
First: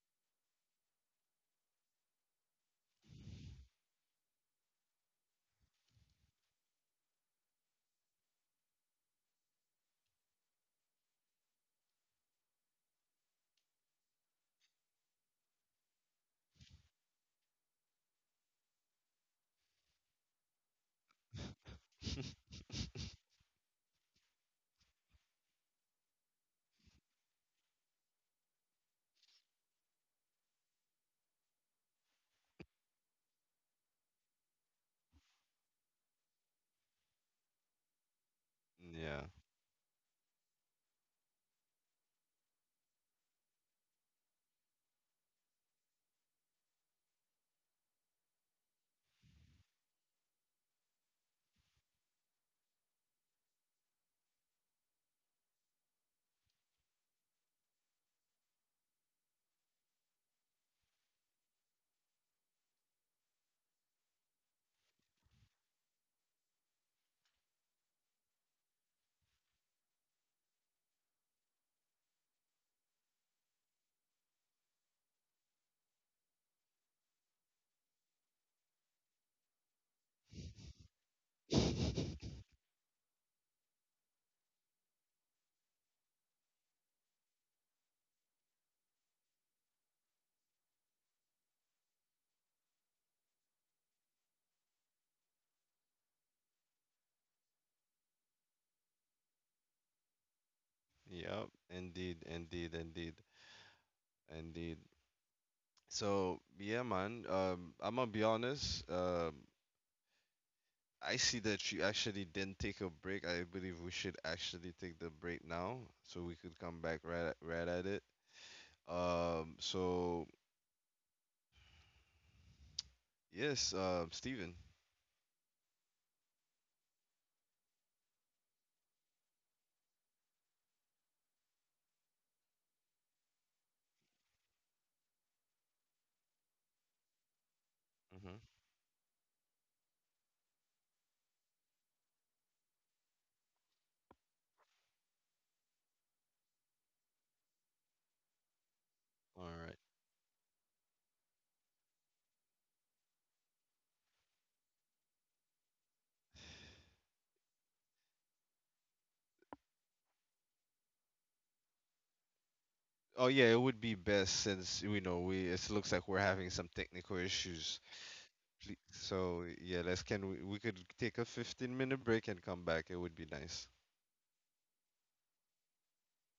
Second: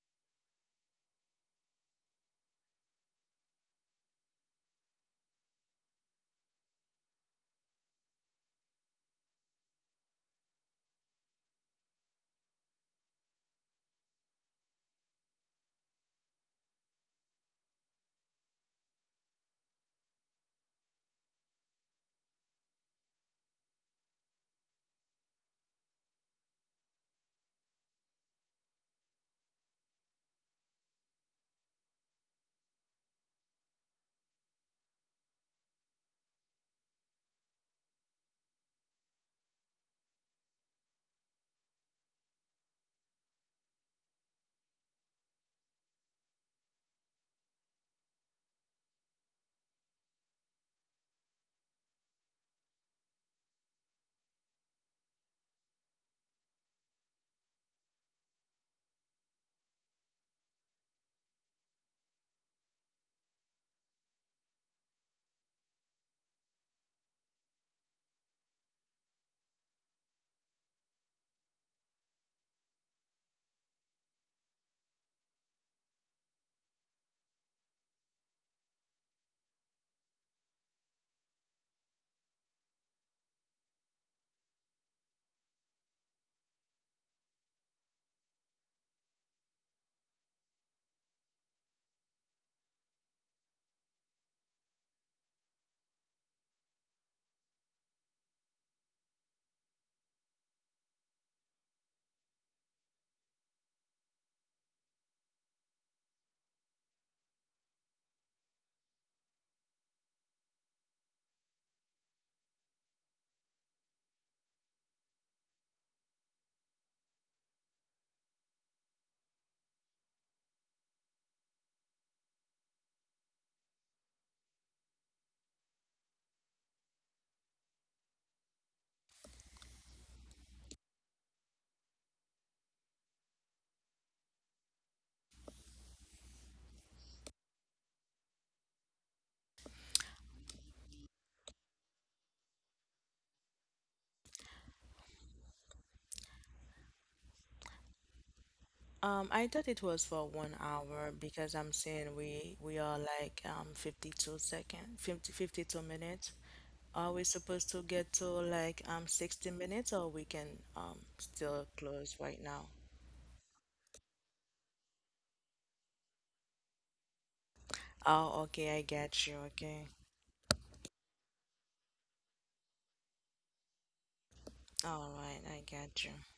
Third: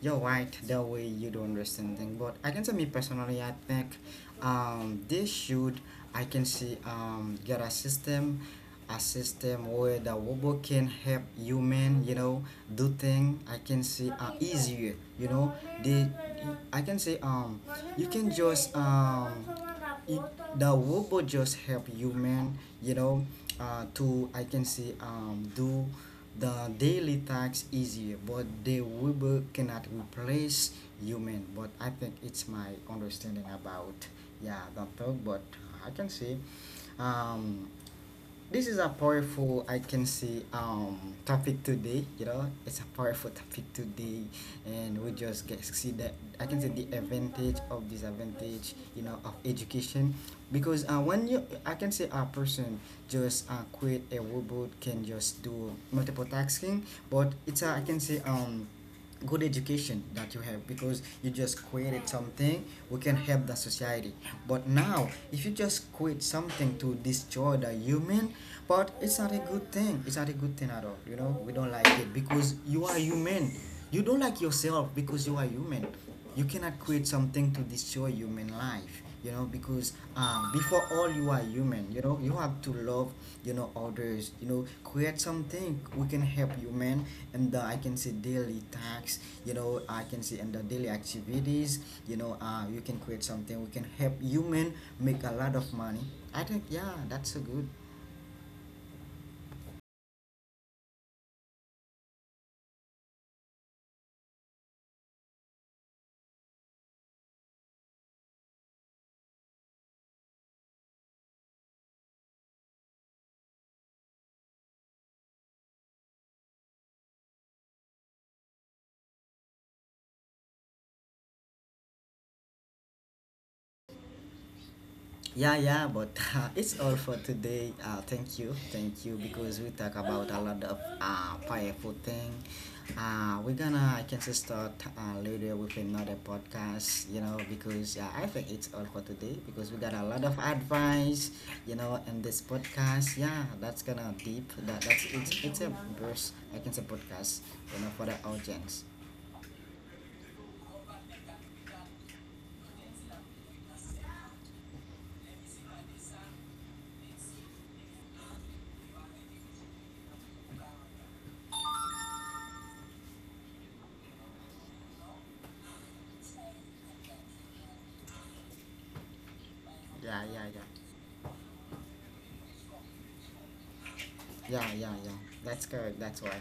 Speaker 1: you're right. The way you don't understand things. But I can say me personally, I think they should. I can see get a system, a system where the robot can help human, you know, do thing, I can say easier, you know. They I can say you can just it, the robot just help human, you
Speaker 2: [LAUGHS]
Speaker 1: know, to I can say do the daily tasks easier, but the robot cannot replace human. But I think it's my understanding about yeah the talk. But I can say um this is a
Speaker 2: Yeah.
Speaker 1: powerful I can say topic today, you know, it's a powerful topic today. And we just get see that I can say the advantage of disadvantage, you know, of education, because when you I can say a person just create a robot can just do multiple tasking, but it's a, I can say good education that you have because you just created something we can help the society. But now if you just quit something to destroy the human, but it's not a good thing, it's not a good thing at all, you know, we don't like it, because you are human, you don't like yourself because you are human. You cannot create something to destroy human life, you know, because before all you are human, you know,
Speaker 2: [LAUGHS]
Speaker 1: you have to love, you know, others, you know, create something we can help human and the, I can say daily tasks, you know, I can say and the daily activities, you know, you can create something we can help human make a lot of money. I think yeah that's so good.
Speaker 2: Yep, indeed, indeed, indeed, indeed. So yeah, man. I'm gonna be honest. I see that you actually didn't take a break. I believe we should actually take the break now, so we could come back right at it. So yes, Steven.
Speaker 1: Yeah, yeah, but [LAUGHS] it's all for today. Thank you, because we talk about a lot of powerful thing. We're gonna, I can say, start later with another podcast, you know, because I
Speaker 2: Mhm.
Speaker 1: think it's all for today because we got a lot of advice, you know, in this podcast. Yeah, that's gonna deep. That's it's a verse I can say podcast, you know, for the audience.
Speaker 2: All
Speaker 3: I thought
Speaker 2: right.
Speaker 3: it was for 1 hour because I'm saying we are like 52 second 50 52 minutes. Are we supposed to get to like 60 minutes or we can still close right now?
Speaker 2: Oh yeah, it would be best since we know we... It looks like we're having some technical issues.
Speaker 3: Oh, okay, I get you.
Speaker 2: So yeah,
Speaker 3: Okay.
Speaker 1: Yeah, yeah,
Speaker 2: we
Speaker 1: yeah,
Speaker 2: could take a 15-minute break and come back. It would be nice.
Speaker 1: yeah, yeah, yeah.
Speaker 3: All right, I
Speaker 1: That's correct.
Speaker 3: got you.
Speaker 1: That's why.